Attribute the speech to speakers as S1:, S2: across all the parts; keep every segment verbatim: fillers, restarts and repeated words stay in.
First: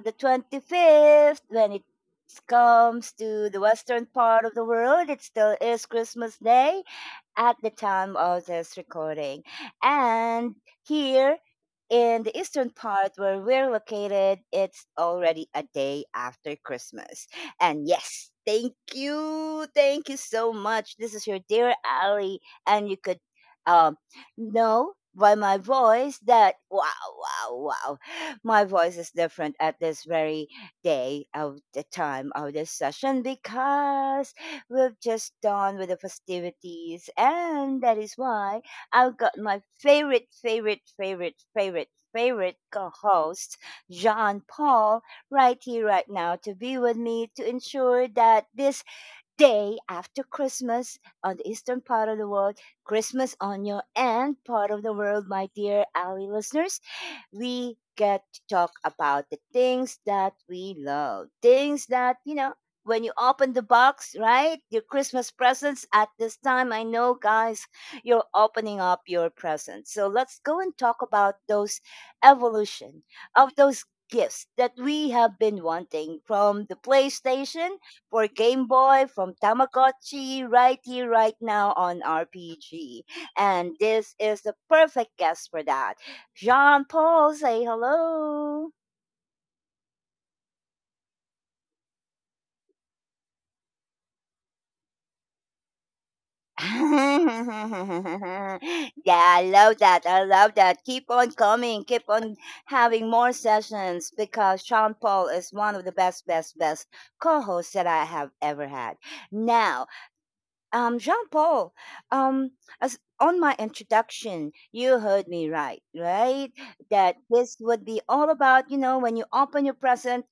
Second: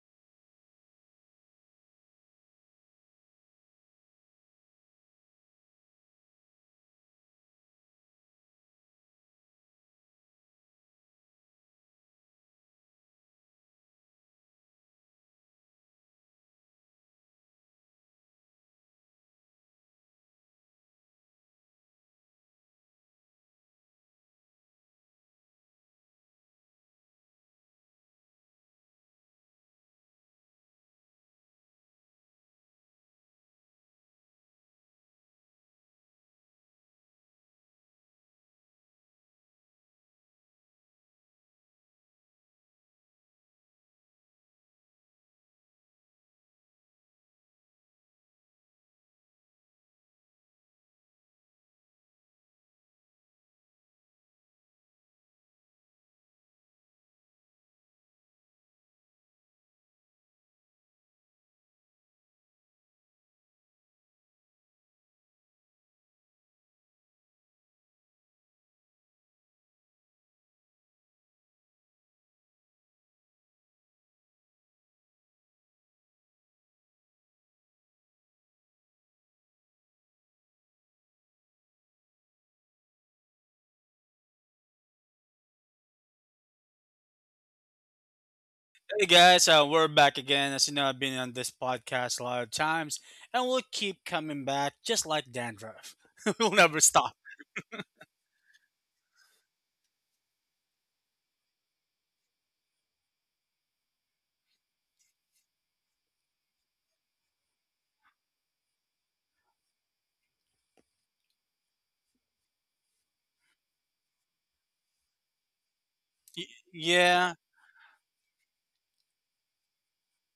S1: the twenty-fifth. When it comes to the western part of the world, it still is Christmas Day at the time of this recording. And here in the eastern part where we're located, it's already a day after Christmas. And yes, thank you. Thank you so much. This is your dear Ali. And you could um, know by my voice that, wow, wow, wow, my voice is different at this very day of the time of this session because we've just done with the festivities, and that is why I've got my favorite, favorite, favorite, favorite, favorite co-host, Jean Paul, right here, right now, to be with me to ensure that this day after Christmas on the eastern part of the world, Christmas on your end part of the world, my dear Ali listeners, we get to talk about the things that we love. Things that, you know, when you open the box, right? Your Christmas presents at this time. I know, guys, you're opening up your presents. So let's go and talk about those evolution of those gifts that we have been wanting from the PlayStation for Game Boy, from Tamagotchi, right here, right now on R P G. And this is the perfect guest for that. Jean Paul, say hello.
S2: Hey guys, uh, we're back again. As you know, I've been on this podcast a lot of times, and we'll keep coming back, just like dandruff. We'll never stop.
S1: Yeah, I love that. I love that. Keep on coming. Keep on having more sessions because Sean Paul is one of the best, best, best co hosts that I have ever had. Now, um, Jean Paul, um, as on my introduction, you heard me right,
S2: Y-
S1: right? That
S2: yeah,
S1: this would be all about, you know, when you open your present,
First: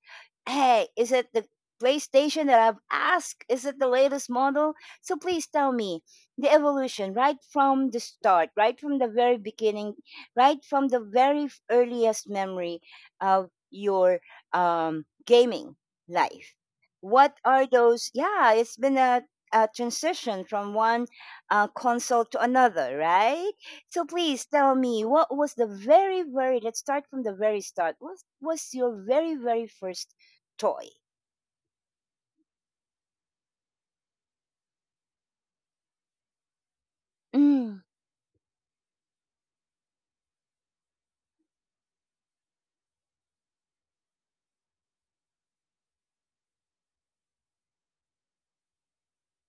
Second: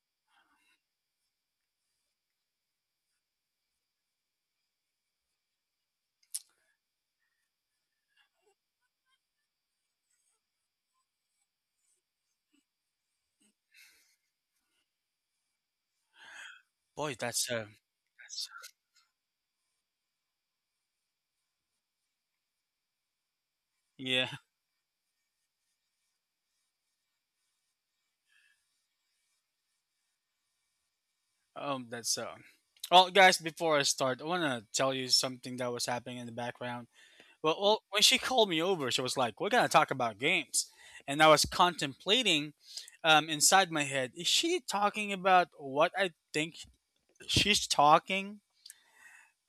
S1: hey, is it the PlayStation that I've asked? Is it the latest model? So please tell me the evolution right from the start, right from the very beginning, right from the very f- earliest memory of your um, gaming life.
S2: boy,
S1: What
S2: that's uh,
S1: are those?
S2: that's,
S1: Yeah, it's been a uh, transition from one uh, console to another, right? So
S2: yeah,
S1: please tell me, what was the very, very, let's start from the very start. What was your very, very first toy?
S2: um, that's uh. Well, guys, before I start, I wanna tell you something that was happening in the background. Well,
S1: Mm.
S2: well, when she called me over, she was like, "We're gonna talk about games," and I was contemplating, um, inside my head, is she talking about what I think she's talking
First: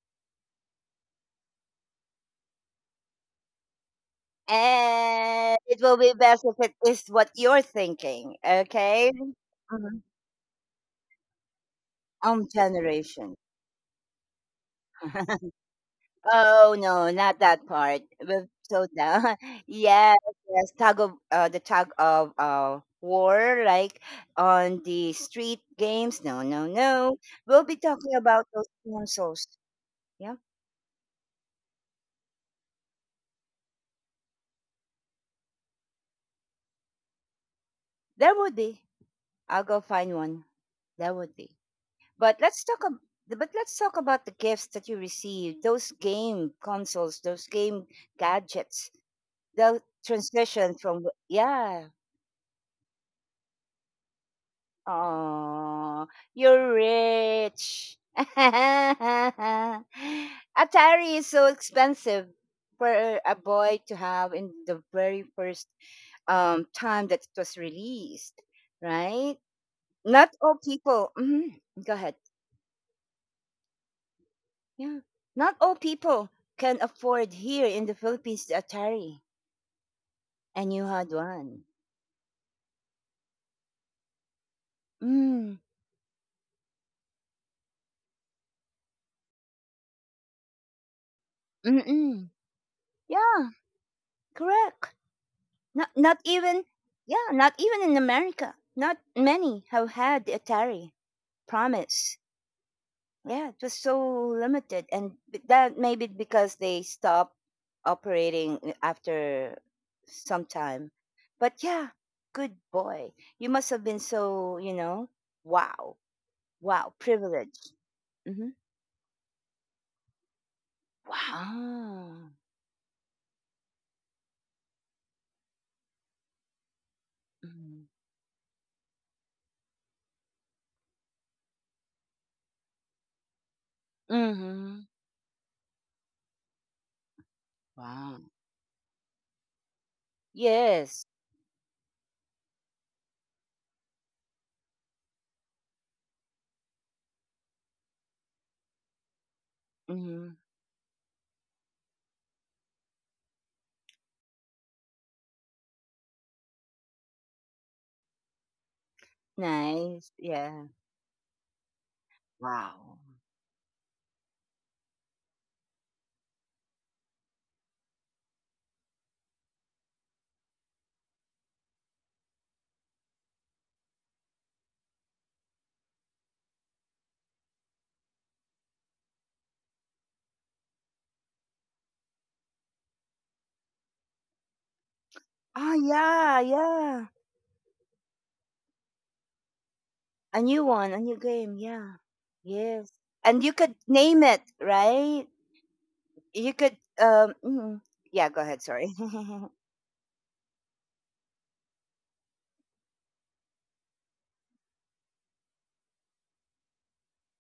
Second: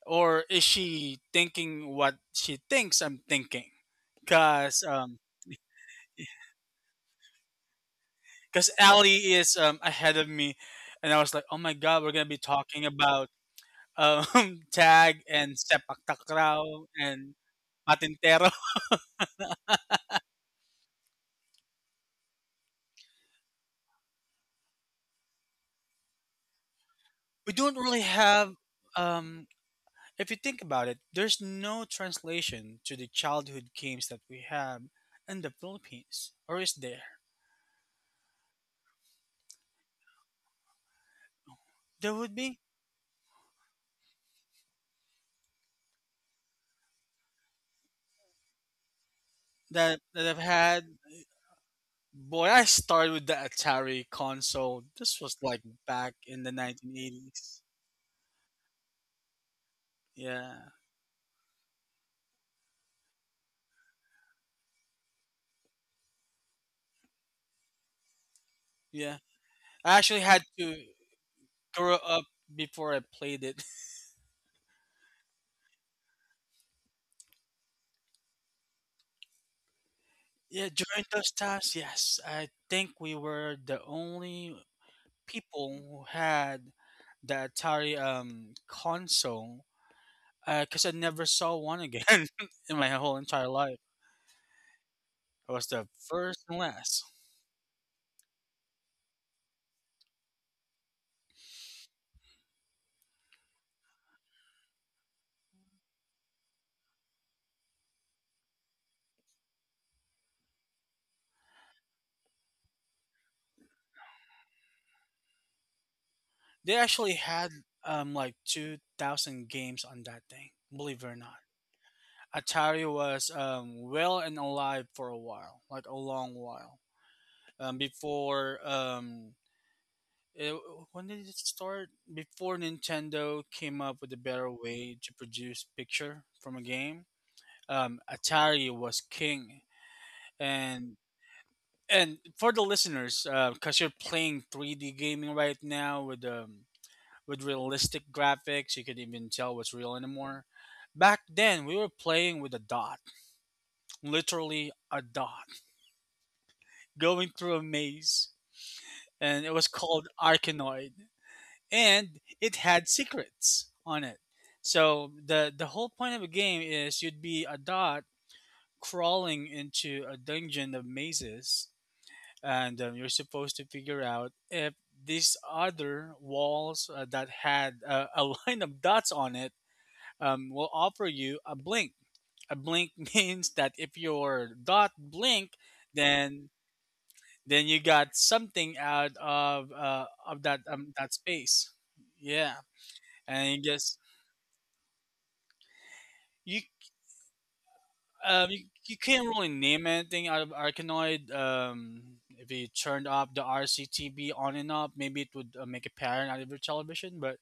S2: or is she thinking what she thinks I'm thinking? Cause um,
S1: And it will be best if it is what you're thinking,
S2: cause
S1: okay?
S2: Allie is um
S1: Mhm.
S2: ahead of me, and I was like, oh my god, we're gonna be
S1: Um,
S2: talking about
S1: generation.
S2: um tag and sepak takraw
S1: Oh no,
S2: and
S1: not that part. With
S2: patintero.
S1: soda. Yes, yes. Tug of uh, the tug of uh war, like on the street games. No, no, no.
S2: We
S1: We'll
S2: don't
S1: be
S2: really
S1: talking about
S2: have
S1: those
S2: um.
S1: consoles.
S2: If you
S1: Yeah,
S2: think about it, there's no translation to the childhood games that we have in the Philippines, or is there?
S1: there would be. I'll go find one. There would be.
S2: There would
S1: But
S2: be
S1: let's talk. ab- But let's talk about the gifts that you received. Those game consoles. Those game gadgets. The
S2: that that I've
S1: transition
S2: had.
S1: from, yeah.
S2: Boy, I started with the Atari console. This was like
S1: Oh,
S2: back in the
S1: you're
S2: nineteen eighties.
S1: rich. Atari
S2: Yeah,
S1: is so expensive for a boy to have in the very first um, time that it was released,
S2: yeah.
S1: right?
S2: I actually
S1: Not
S2: had
S1: all
S2: to
S1: people. Mhm. Go
S2: grow
S1: ahead.
S2: up before I played it.
S1: Yeah, not all people can afford here in the Philippines the Atari,
S2: Yeah,
S1: and you
S2: during
S1: had
S2: those
S1: one.
S2: times, yes, I think we were the only
S1: Mm.
S2: people who had the Atari um console, because I never saw one again
S1: Mm-mm.
S2: in my whole entire
S1: Yeah,
S2: life.
S1: correct.
S2: I was
S1: Not,
S2: the
S1: not
S2: first and
S1: even,
S2: last.
S1: yeah, not even in America. Not many have had the Atari promise. Yeah, it was so limited, and b- that maybe because they stopped operating uh, after some time. But yeah, good boy. You must have been so, you know, wow,
S2: They
S1: wow,
S2: actually had
S1: privileged.
S2: um like
S1: Hmm.
S2: two thousand games on that thing. Believe it or not.
S1: Wow.
S2: Atari was um, well and alive for a while, like a long while. Um,
S1: Hmm.
S2: before um, it, when did it start? Before Nintendo came up with a better
S1: Hmm.
S2: way to produce picture from a game, um,
S1: Wow.
S2: Atari was king. And
S1: Yes.
S2: and for the listeners, because you're playing three D gaming right now with um, with realistic graphics, you could even tell what's real
S1: Hmm.
S2: anymore. Back then, we were playing with a dot, literally a dot going through a maze, and it was called
S1: Nice. Yeah.
S2: Arkanoid, and it had
S1: Wow.
S2: secrets on it. So the the whole point of the game is you'd be a dot crawling into a dungeon of mazes, and um, you're supposed to figure out if these other walls uh, that had uh, a line of dots on it um, will offer you a blink. A blink means that if your dot blink,
S1: Ah, yeah,
S2: then
S1: yeah.
S2: then you got something out of uh, of
S1: A
S2: that
S1: new
S2: um,
S1: one, a
S2: that
S1: new game.
S2: space.
S1: Yeah,
S2: Yeah,
S1: yes. And
S2: and
S1: you
S2: you
S1: could
S2: guess
S1: name it, right? You
S2: you
S1: could. Um. Mm. Yeah. Go
S2: um
S1: ahead.
S2: you,
S1: Sorry.
S2: you can't really name anything out of Arcanoid. Um, if you turned off the R C T V on and off, maybe it would uh, make a pattern out of your television, but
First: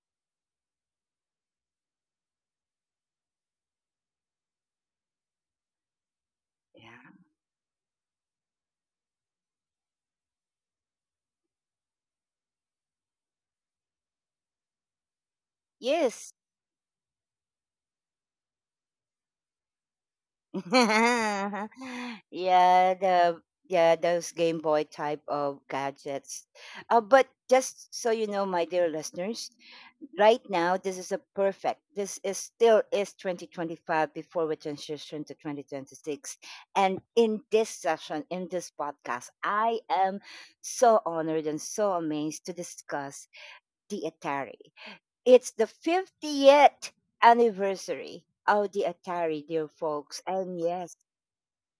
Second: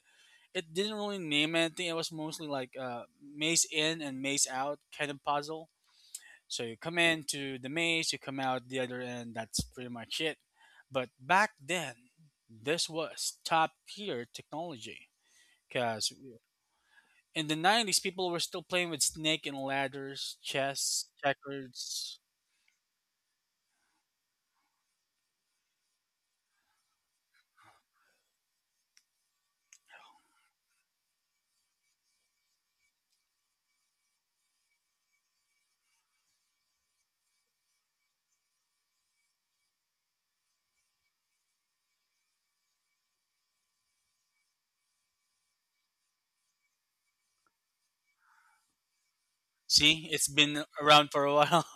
S2: it didn't really name anything. It was mostly like uh, maze in and maze out kind of puzzle. So you come
S1: Yeah.
S2: into the maze, you come out the other end. That's pretty much it. But back then, this was top tier technology because
S1: Yes.
S2: in the nineties, people were still playing with snake and ladders, chess, checkers.
S1: Yeah. The Yeah, those Game Boy type of gadgets. Uh, but just so you know, my dear listeners, right now this is a perfect, this is still is twenty twenty-five before we transition to twenty twenty-six, and in this session, in this podcast, I am so honored and so amazed to discuss the Atari. It's the fiftieth anniversary of the Atari, dear
S2: See,
S1: folks.
S2: it's
S1: And
S2: been
S1: yes,
S2: around for a while.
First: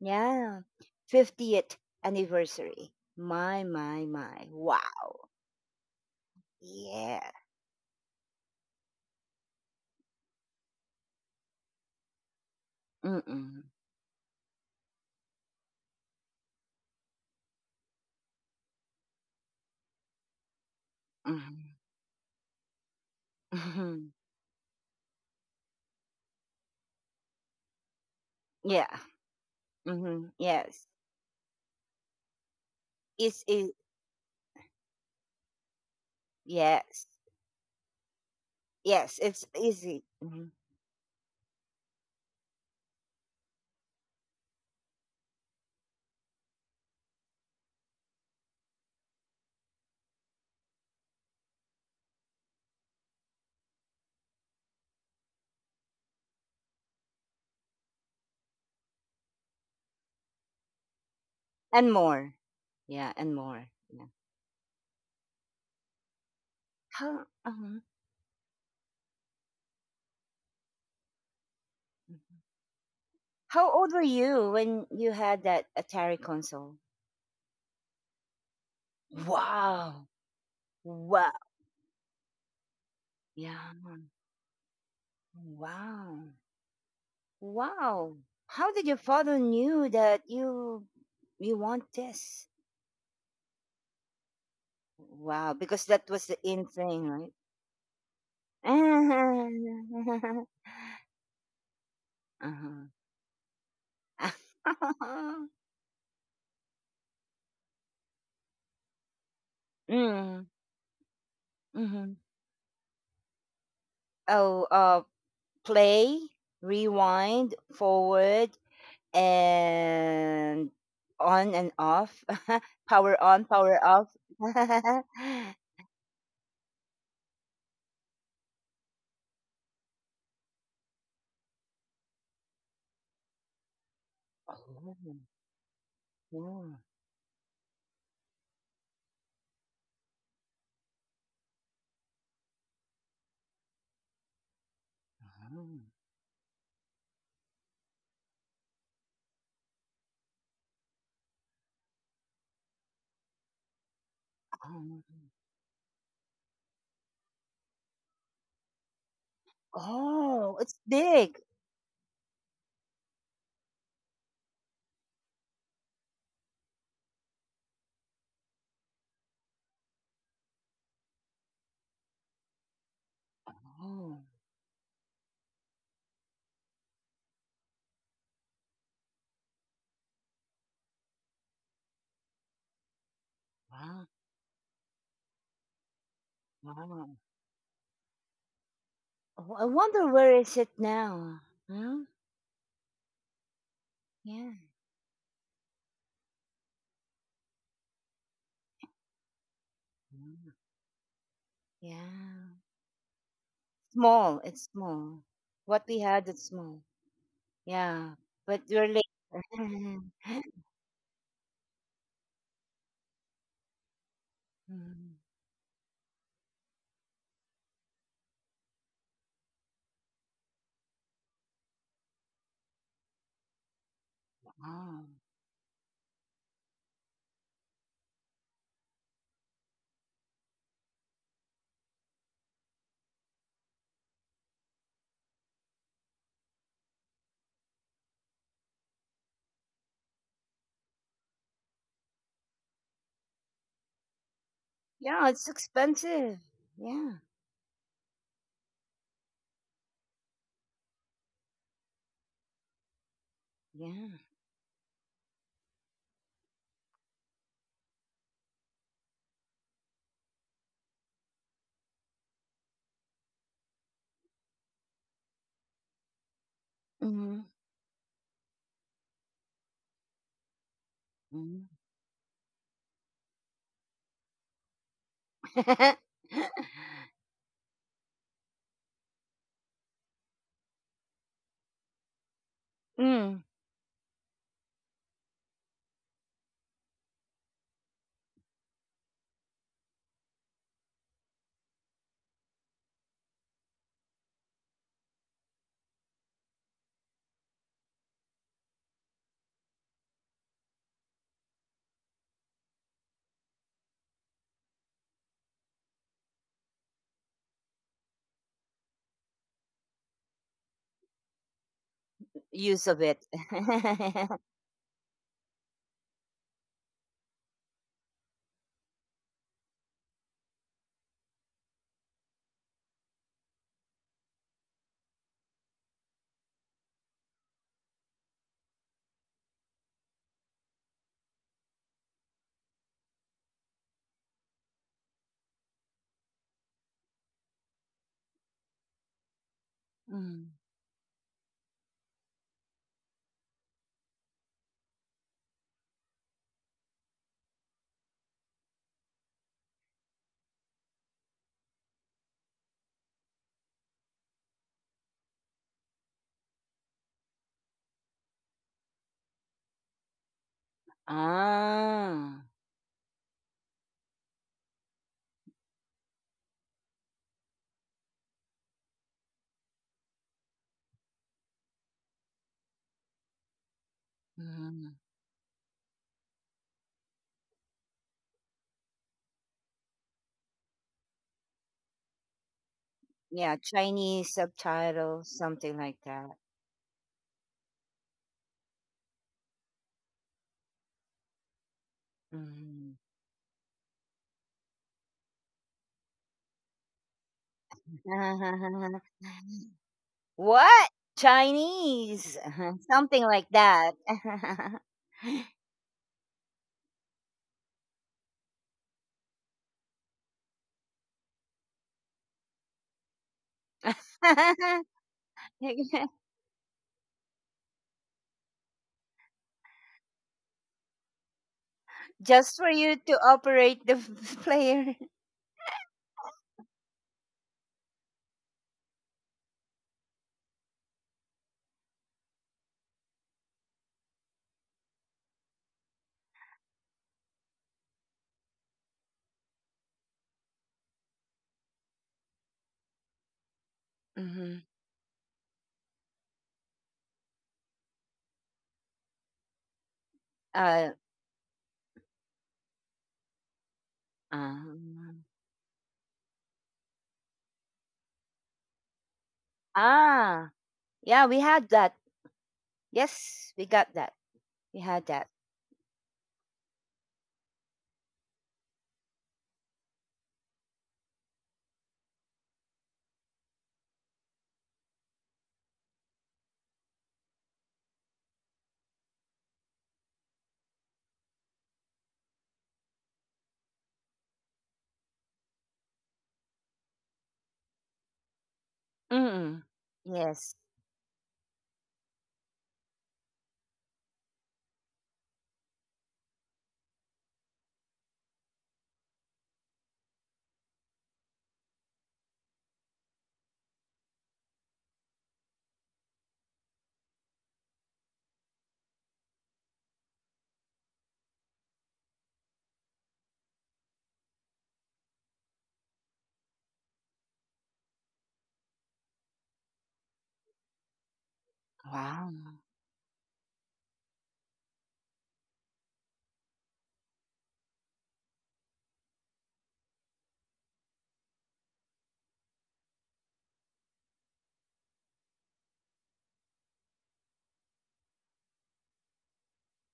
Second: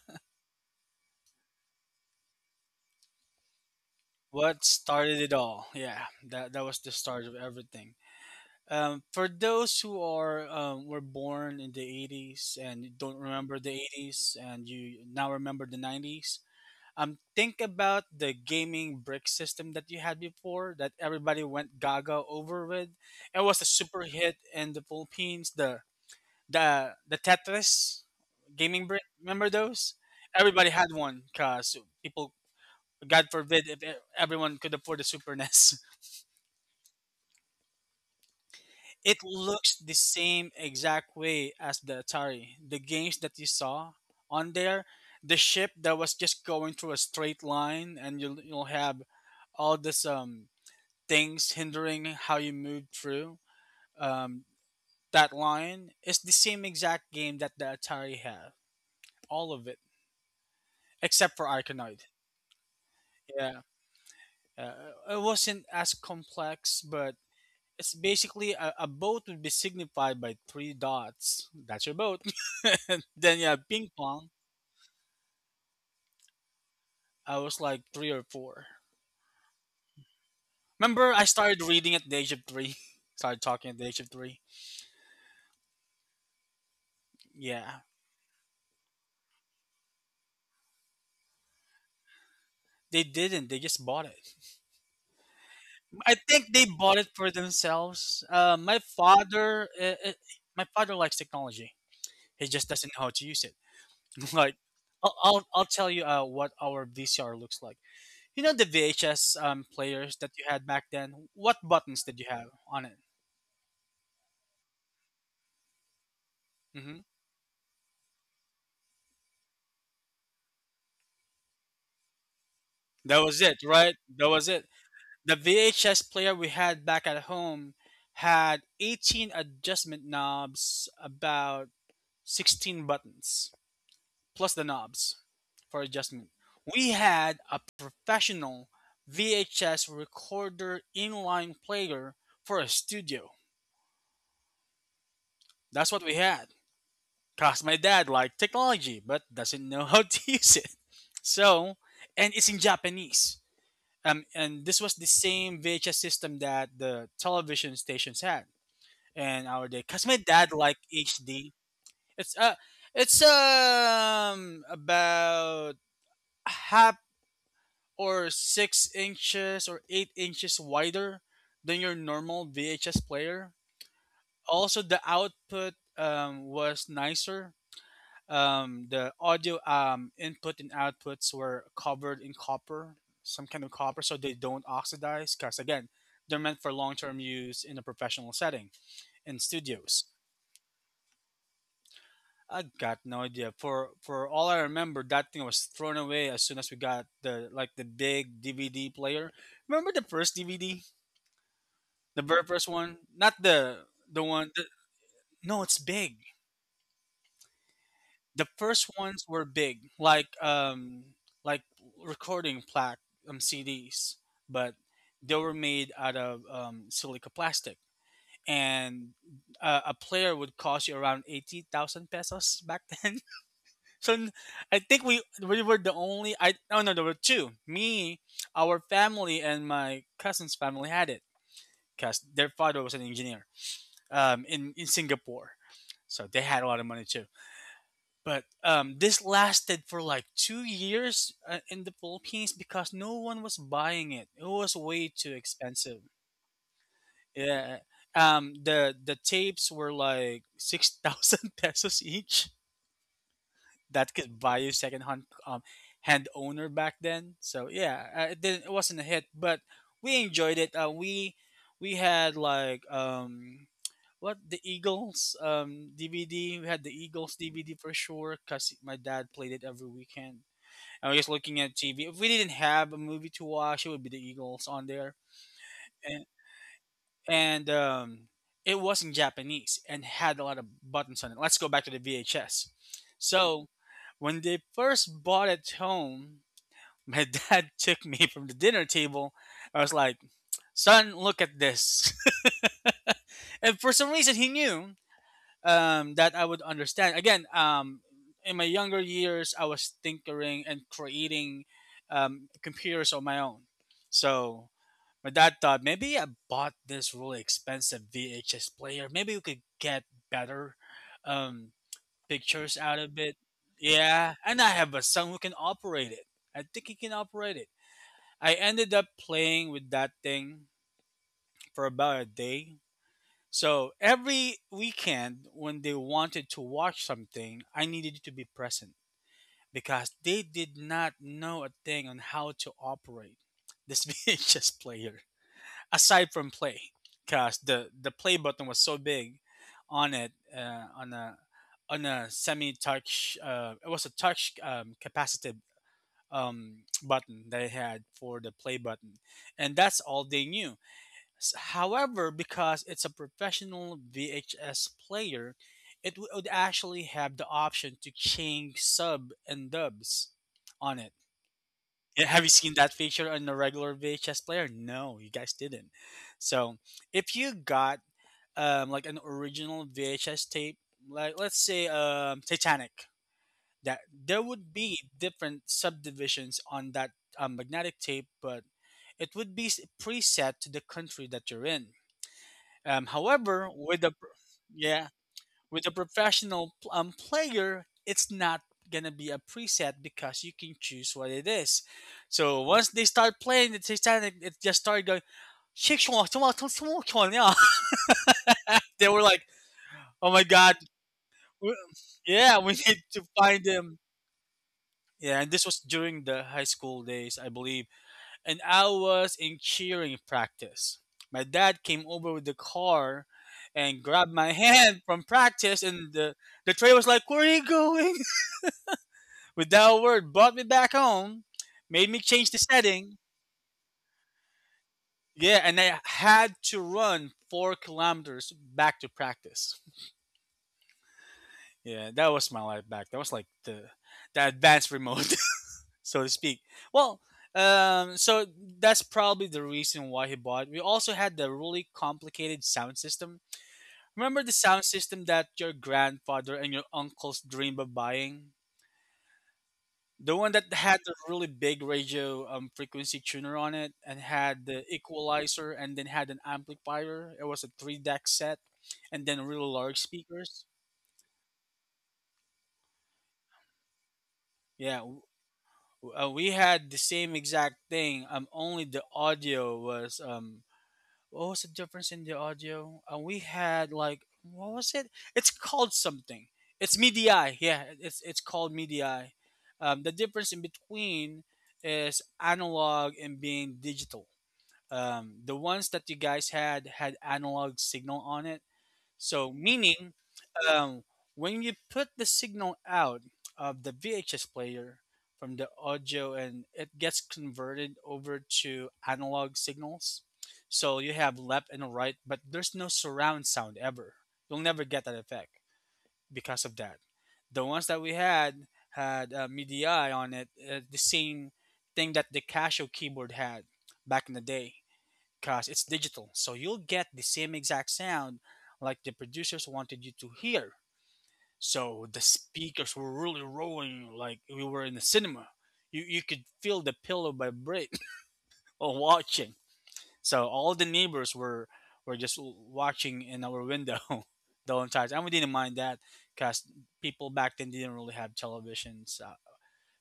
S1: yeah, fiftieth anniversary. my my my
S2: What
S1: wow.
S2: started it all? Yeah, that, that was the start
S1: Yeah.
S2: of everything. Um, for those who are um, were born in the eighties and don't remember
S1: Mm-mm.
S2: the eighties and you now remember the nineties, Um, think about the gaming brick system that you had before that everybody
S1: Mm-mm.
S2: went gaga over with. It was a super hit in the Philippines. The the the Tetris gaming
S1: Yeah.
S2: brick. Remember those?
S1: Mhm.
S2: Everybody
S1: Yes.
S2: had one because people, God
S1: It's
S2: forbid,
S1: it.
S2: if e- everyone could afford a Super NES.
S1: Yes. Yes.
S2: It
S1: It's
S2: looks the
S1: easy. Hmm.
S2: same exact way as the Atari. The games that you saw on there, the ship that was just going through a straight line, and you'll, you'll have all this um things hindering how you move through um, that line is the same exact game that the Atari had. All of it, except for
S1: And
S2: Iconoid.
S1: more. Yeah. And
S2: Yeah.
S1: more. Yeah.
S2: Uh, it wasn't as complex, but
S1: How? Uh huh.
S2: it's basically a, a boat would be signified by three dots. That's your boat. And then, yeah,
S1: How
S2: ping
S1: old were
S2: pong.
S1: you when you had that Atari console?
S2: I was like three or four.
S1: Wow.
S2: Remember, I
S1: Wow.
S2: started reading at the age of three. Started talking
S1: Yeah.
S2: at the age of three.
S1: Wow.
S2: Yeah.
S1: Wow. How did your father knew that you you want this?
S2: They didn't. They just bought it.
S1: Wow. Because that
S2: I
S1: was the
S2: think they
S1: in
S2: bought
S1: thing,
S2: it for
S1: right?
S2: themselves. Uh, my father, uh, uh, my father likes technology. He just
S1: Uh-huh.
S2: doesn't know how to use it. Like, I'll, I'll, I'll tell you uh, what our V C R looks like. You know the V H S um, players that you
S1: Mm.
S2: had back then. What buttons
S1: Mm-hmm.
S2: did you have on it?
S1: Oh, uh, play,
S2: hmm
S1: rewind, forward, and on and off.
S2: That
S1: Power
S2: was
S1: on,
S2: it,
S1: power
S2: right?
S1: off.
S2: That was it.
S1: Oh,
S2: The V H S player we had back at home had eighteen adjustment knobs, about sixteen buttons, plus the knobs for adjustment.
S1: oh,
S2: We had a professional V H S recorder inline player for a studio. That's what we had. Cause my dad liked technology but doesn't know how to use it. So, and it's in Japanese. Um, and this was the
S1: oh,
S2: same V H S system that the television stations had in our day. Cause my dad
S1: oh, it's
S2: liked
S1: big.
S2: H D. It's uh, it's um about half or six inches or eight inches wider than your normal V H S player.
S1: Oh,
S2: Also, the output um, was nicer. Um, the audio um, input and outputs were covered in copper, some kind of copper,
S1: wow,
S2: so they don't oxidize. Because again, they're meant for long-term
S1: wow.
S2: use in a professional setting in
S1: Oh, I
S2: studios.
S1: wonder where is it now? Huh?
S2: I got no idea. For for all I
S1: Yeah,
S2: remember, that thing was thrown away as soon as we got the like the big D V D player. Remember the first
S1: yeah.
S2: D V D? The very
S1: Yeah.
S2: first one, not the the
S1: Small,
S2: one. The,
S1: it's small.
S2: No, it's
S1: What we
S2: big.
S1: had, it's small. Yeah,
S2: The
S1: but
S2: first
S1: we're
S2: ones
S1: late.
S2: were big, like um, like recording plaque um C Ds, but
S1: Mhm.
S2: they were made out of um, silica plastic, and uh, a player would cost you around eighty thousand pesos back then. so n- I think
S1: Wow.
S2: we we were the only. I Oh no, there were two. Me, our family and my cousin's family had it because their father was an engineer um, in in Singapore. So they had a lot of money too. But um, this lasted for like two years uh, in the Philippines because no one was buying it. It was way too
S1: Yeah, it's
S2: expensive.
S1: expensive. Yeah,
S2: Yeah. Um, the the tapes were like six thousand pesos each. That
S1: yeah.
S2: could buy you secondhand um, hand owner back then. So yeah, uh, it didn't it wasn't a hit, but we enjoyed it. Uh, we we had like um what the Eagles um D V D. We had the Eagles
S1: Mhm,
S2: D V D for sure because my dad played it every weekend. And we're just looking
S1: mhm.
S2: at T V. If we didn't have a movie to watch, it would be the Eagles on there, and um, it was in Japanese and had a lot of buttons on it. Let's go back to the V H S.
S1: Mm,
S2: So when they first bought it home, my dad took me from the dinner table. I was like, "Son, look at this." And for some reason, he knew um, that I would understand. Again, um, in my younger years, I was tinkering and creating um, computers on my own. So my dad thought maybe I bought this really expensive V H S player. Maybe we could get better um, pictures
S1: use
S2: out
S1: of
S2: of
S1: it.
S2: it. Yeah, and I have a son who can operate it. I think he can operate it. I ended up playing with that thing for about a day, so every weekend, when they wanted to watch something, I needed to be present because they did not know a thing on how to operate this V H S player aside from play, because the the play button was so big on it
S1: Mm.
S2: uh, on a on a semi touch. Uh, it was a touch um, capacitive um, button that it had for the play button, and that's all they knew. S- However, because it's a professional V H S player, it would actually have the option to change sub and dubs on it. Yeah, have
S1: Ah.
S2: you seen that feature on the regular V H S player? No, you guys didn't. So, if you got um, like an original V H S tape, like let's say um, Titanic, that there would
S1: Mhm.
S2: be different subdivisions on that um, magnetic tape, but it would be s- preset to the country that you're in. Um,
S1: Yeah,
S2: however, with a
S1: Chinese
S2: yeah,
S1: subtitles, something
S2: with a
S1: like that.
S2: professional pl- um, player, it's not gonna be a preset because you can choose what it is. So once
S1: Mhm.
S2: they start playing the Titanic, it just started going. "Shake, shawl, shawl, shawl, shawl, shawl," yeah. They were like, "Oh my god,
S1: What?
S2: w-
S1: Chinese?
S2: yeah, we need to
S1: Something like
S2: find
S1: that.
S2: him." Yeah, and this was during the high school days, I believe, and I was in cheering practice. My dad came over with the car and grabbed my hand from practice, and the, the tray was like, where are you going? Without a word, brought me back home, made me change the
S1: Just for you
S2: setting.
S1: to operate the player.
S2: Yeah, and I had to run four kilometers back to practice. Yeah, that was my life back. That was like the the advanced remote, so to speak. Well, um, so that's probably the reason why he bought. We also had the really complicated sound system. Remember the
S1: Mhm.
S2: sound system that your grandfather and your uncles dreamed of buying? The one that
S1: Uh,
S2: had the really big radio um, frequency tuner on it and had the
S1: um,
S2: equalizer and then had an amplifier. It was a three deck set and then really large
S1: ah,
S2: speakers.
S1: yeah, we had that. Yes, we got that. We
S2: Yeah,
S1: had
S2: w-
S1: that.
S2: uh, we had the same exact thing. Um, only the audio was um what was the difference in the audio? And we had like what was it? It's called something. It's media. Yeah, it's it's called media. Um, the difference in between is analog and being digital. Um, the ones that you guys had had analog signal on it. So
S1: Mm.
S2: meaning
S1: Yes.
S2: um, when you put the signal out of the V H S player from the audio and it gets converted over to analog signals. So you have left and right, but there's no surround sound ever. You'll never get that effect because of that. The ones that we had had uh, MIDI on it, uh, the same thing that the Casio keyboard had back in the day, because it's digital. So you'll get the same exact sound like the producers wanted you to hear so the
S1: Wow.
S2: speakers were really rolling like we were in the cinema. You you could feel the pillow vibrate while watching. So all the neighbors were were just w- watching in our window the whole entire time. And we didn't mind that because people back then didn't really have televisions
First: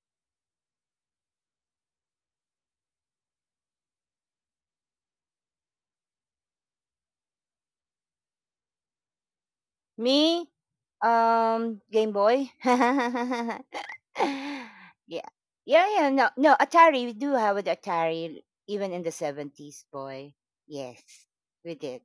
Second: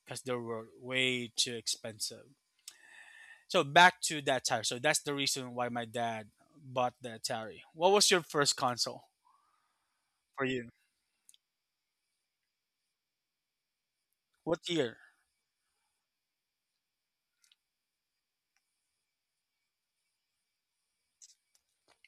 S2: because they were way too expensive. So back to that Atari. So that's the reason why my dad bought the Atari. What was your first console for
S1: Me,
S2: you?
S1: um, Game Boy. Yeah.
S2: What year?
S1: Yeah, yeah, no, no, Atari, we do have an Atari, even in the seventies, boy. Yes, we did.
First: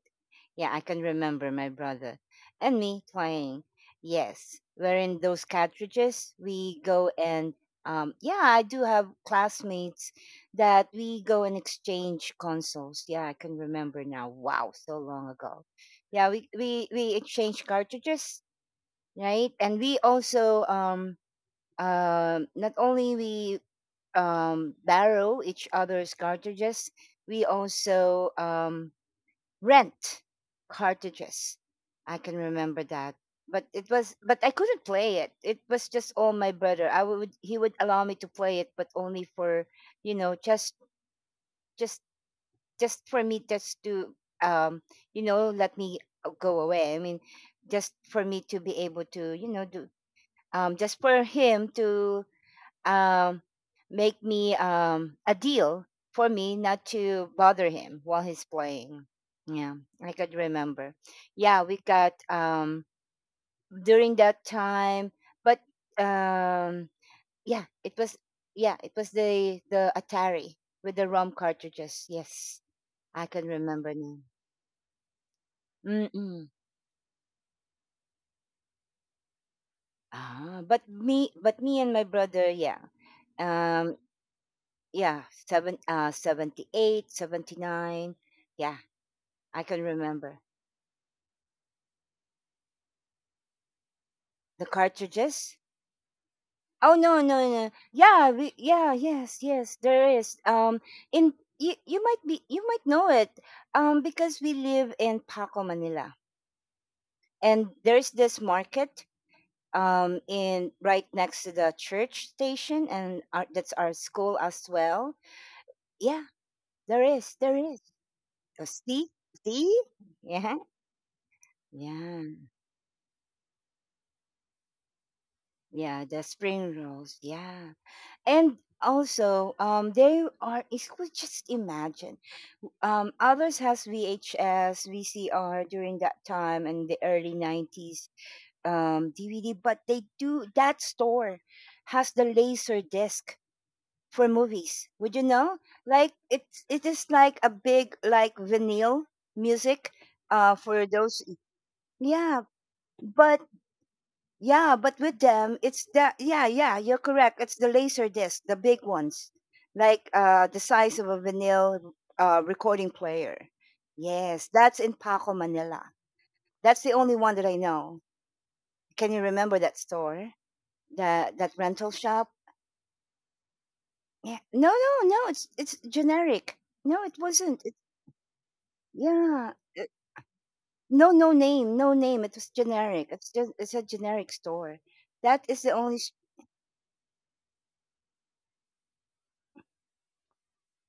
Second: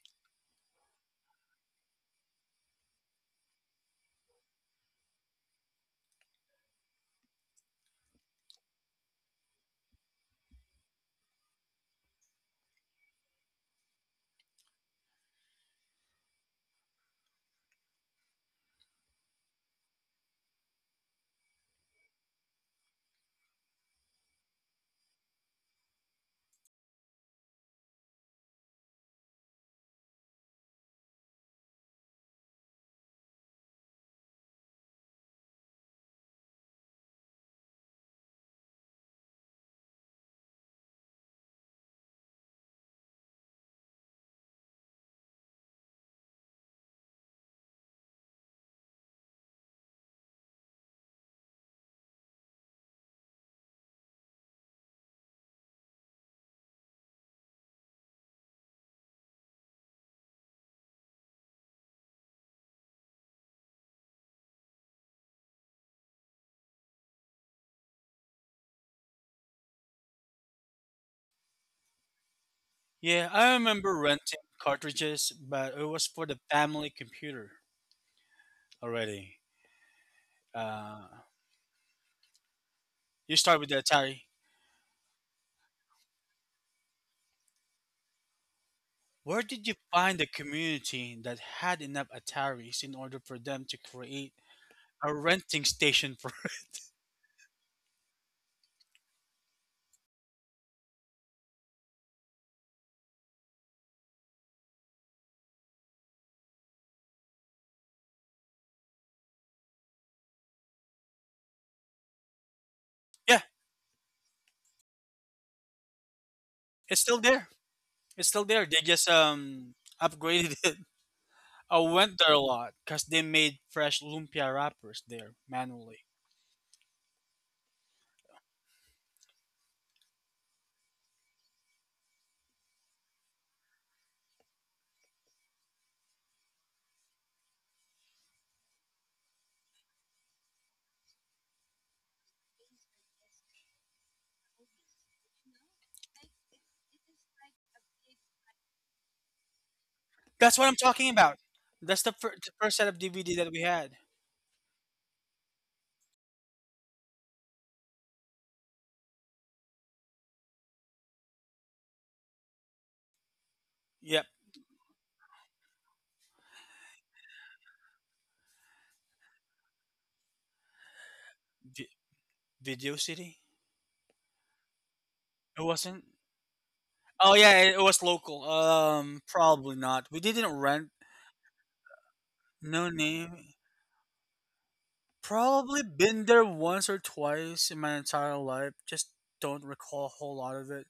S1: Yeah, I can remember my brother and me playing. Yes, wherein those cartridges, we go and, um, yeah, I do have classmates that we go and exchange consoles. Yeah, I can remember now. Wow, so long ago. Yeah, we, we, we exchange cartridges, right? And we also, um, um, not only we um, borrow each other's cartridges, we also um, rent cartridges. I can remember that, but it was but I couldn't play it. It was just all my brother. I would He would allow me to play it, but only for, you know, just just just for me just to, um, you know, let me uh, go away. I mean, just for me to be able to, you know, do, um, just for him to um, make me um, a deal for me not to bother him while he's playing. Yeah, I could remember. Yeah, we got, um, during that time, but um, yeah, it was yeah, it was the the Atari with the ROM cartridges. Yes, I
S2: Yeah,
S1: can
S2: I
S1: remember
S2: remember
S1: now.
S2: renting cartridges, but it was for the
S1: Mm-mm.
S2: family computer already.
S1: Ah, but
S2: Uh,
S1: me, but me and my brother, yeah,
S2: you start with the
S1: um,
S2: Atari.
S1: yeah, seven, uh, seventy eight, seventy nine. Yeah,
S2: Where
S1: I
S2: did you
S1: can
S2: find a
S1: remember.
S2: community that had enough Ataris in order for them to create
S1: The
S2: a
S1: cartridges?
S2: renting station for?
S1: Oh no, no, no. Yeah, we, yeah, yes, yes, there is. Um in, you, you might be you might know it. Um, because we live in Paco, Manila. And there's this market um in right next to the church station and our,
S2: yeah,
S1: that's our school as well. Yeah, there
S2: it's still
S1: is.
S2: there.
S1: There is.
S2: It's still
S1: Uh,
S2: there. They
S1: See?
S2: just
S1: See?
S2: um
S1: Yeah.
S2: upgraded it. I went
S1: Yeah.
S2: there a lot because they made fresh lumpia wrappers there
S1: Yeah,
S2: manually.
S1: the spring rolls. Yeah. And also, um, there are, is, could just imagine, um, others has VHS, VCR during that time and the early nineties, um, DVD, but they, do that store has the laser disc for movies. Would you know, like it's, it is like a big, like vinyl music, uh,
S2: That's what I'm
S1: for
S2: talking
S1: those,
S2: about. That's the, fir-
S1: yeah,
S2: the first set of D V D
S1: but
S2: that we had.
S1: yeah, but with them, it's the, yeah, yeah, you're correct. It's the laser disc, the big ones, like, uh, the size of a vinyl, uh, recording player.
S2: Yep,
S1: Yes, that's in Paco, Manila. That's the only one that I know. Can you remember that store, that that
S2: v-
S1: rental shop?
S2: Video City.
S1: Yeah, no, no, no. It's
S2: It
S1: it's
S2: wasn't.
S1: generic. No, it
S2: Oh yeah,
S1: wasn't. It,
S2: it it was local. Um,
S1: yeah,
S2: probably
S1: it-
S2: not. We didn't rent.
S1: no, no name, no name. It was
S2: No
S1: generic. It's just,
S2: name.
S1: it's a generic store. That is the
S2: Probably
S1: only. S-
S2: been there once or twice in my entire life. Just don't recall a whole lot of it.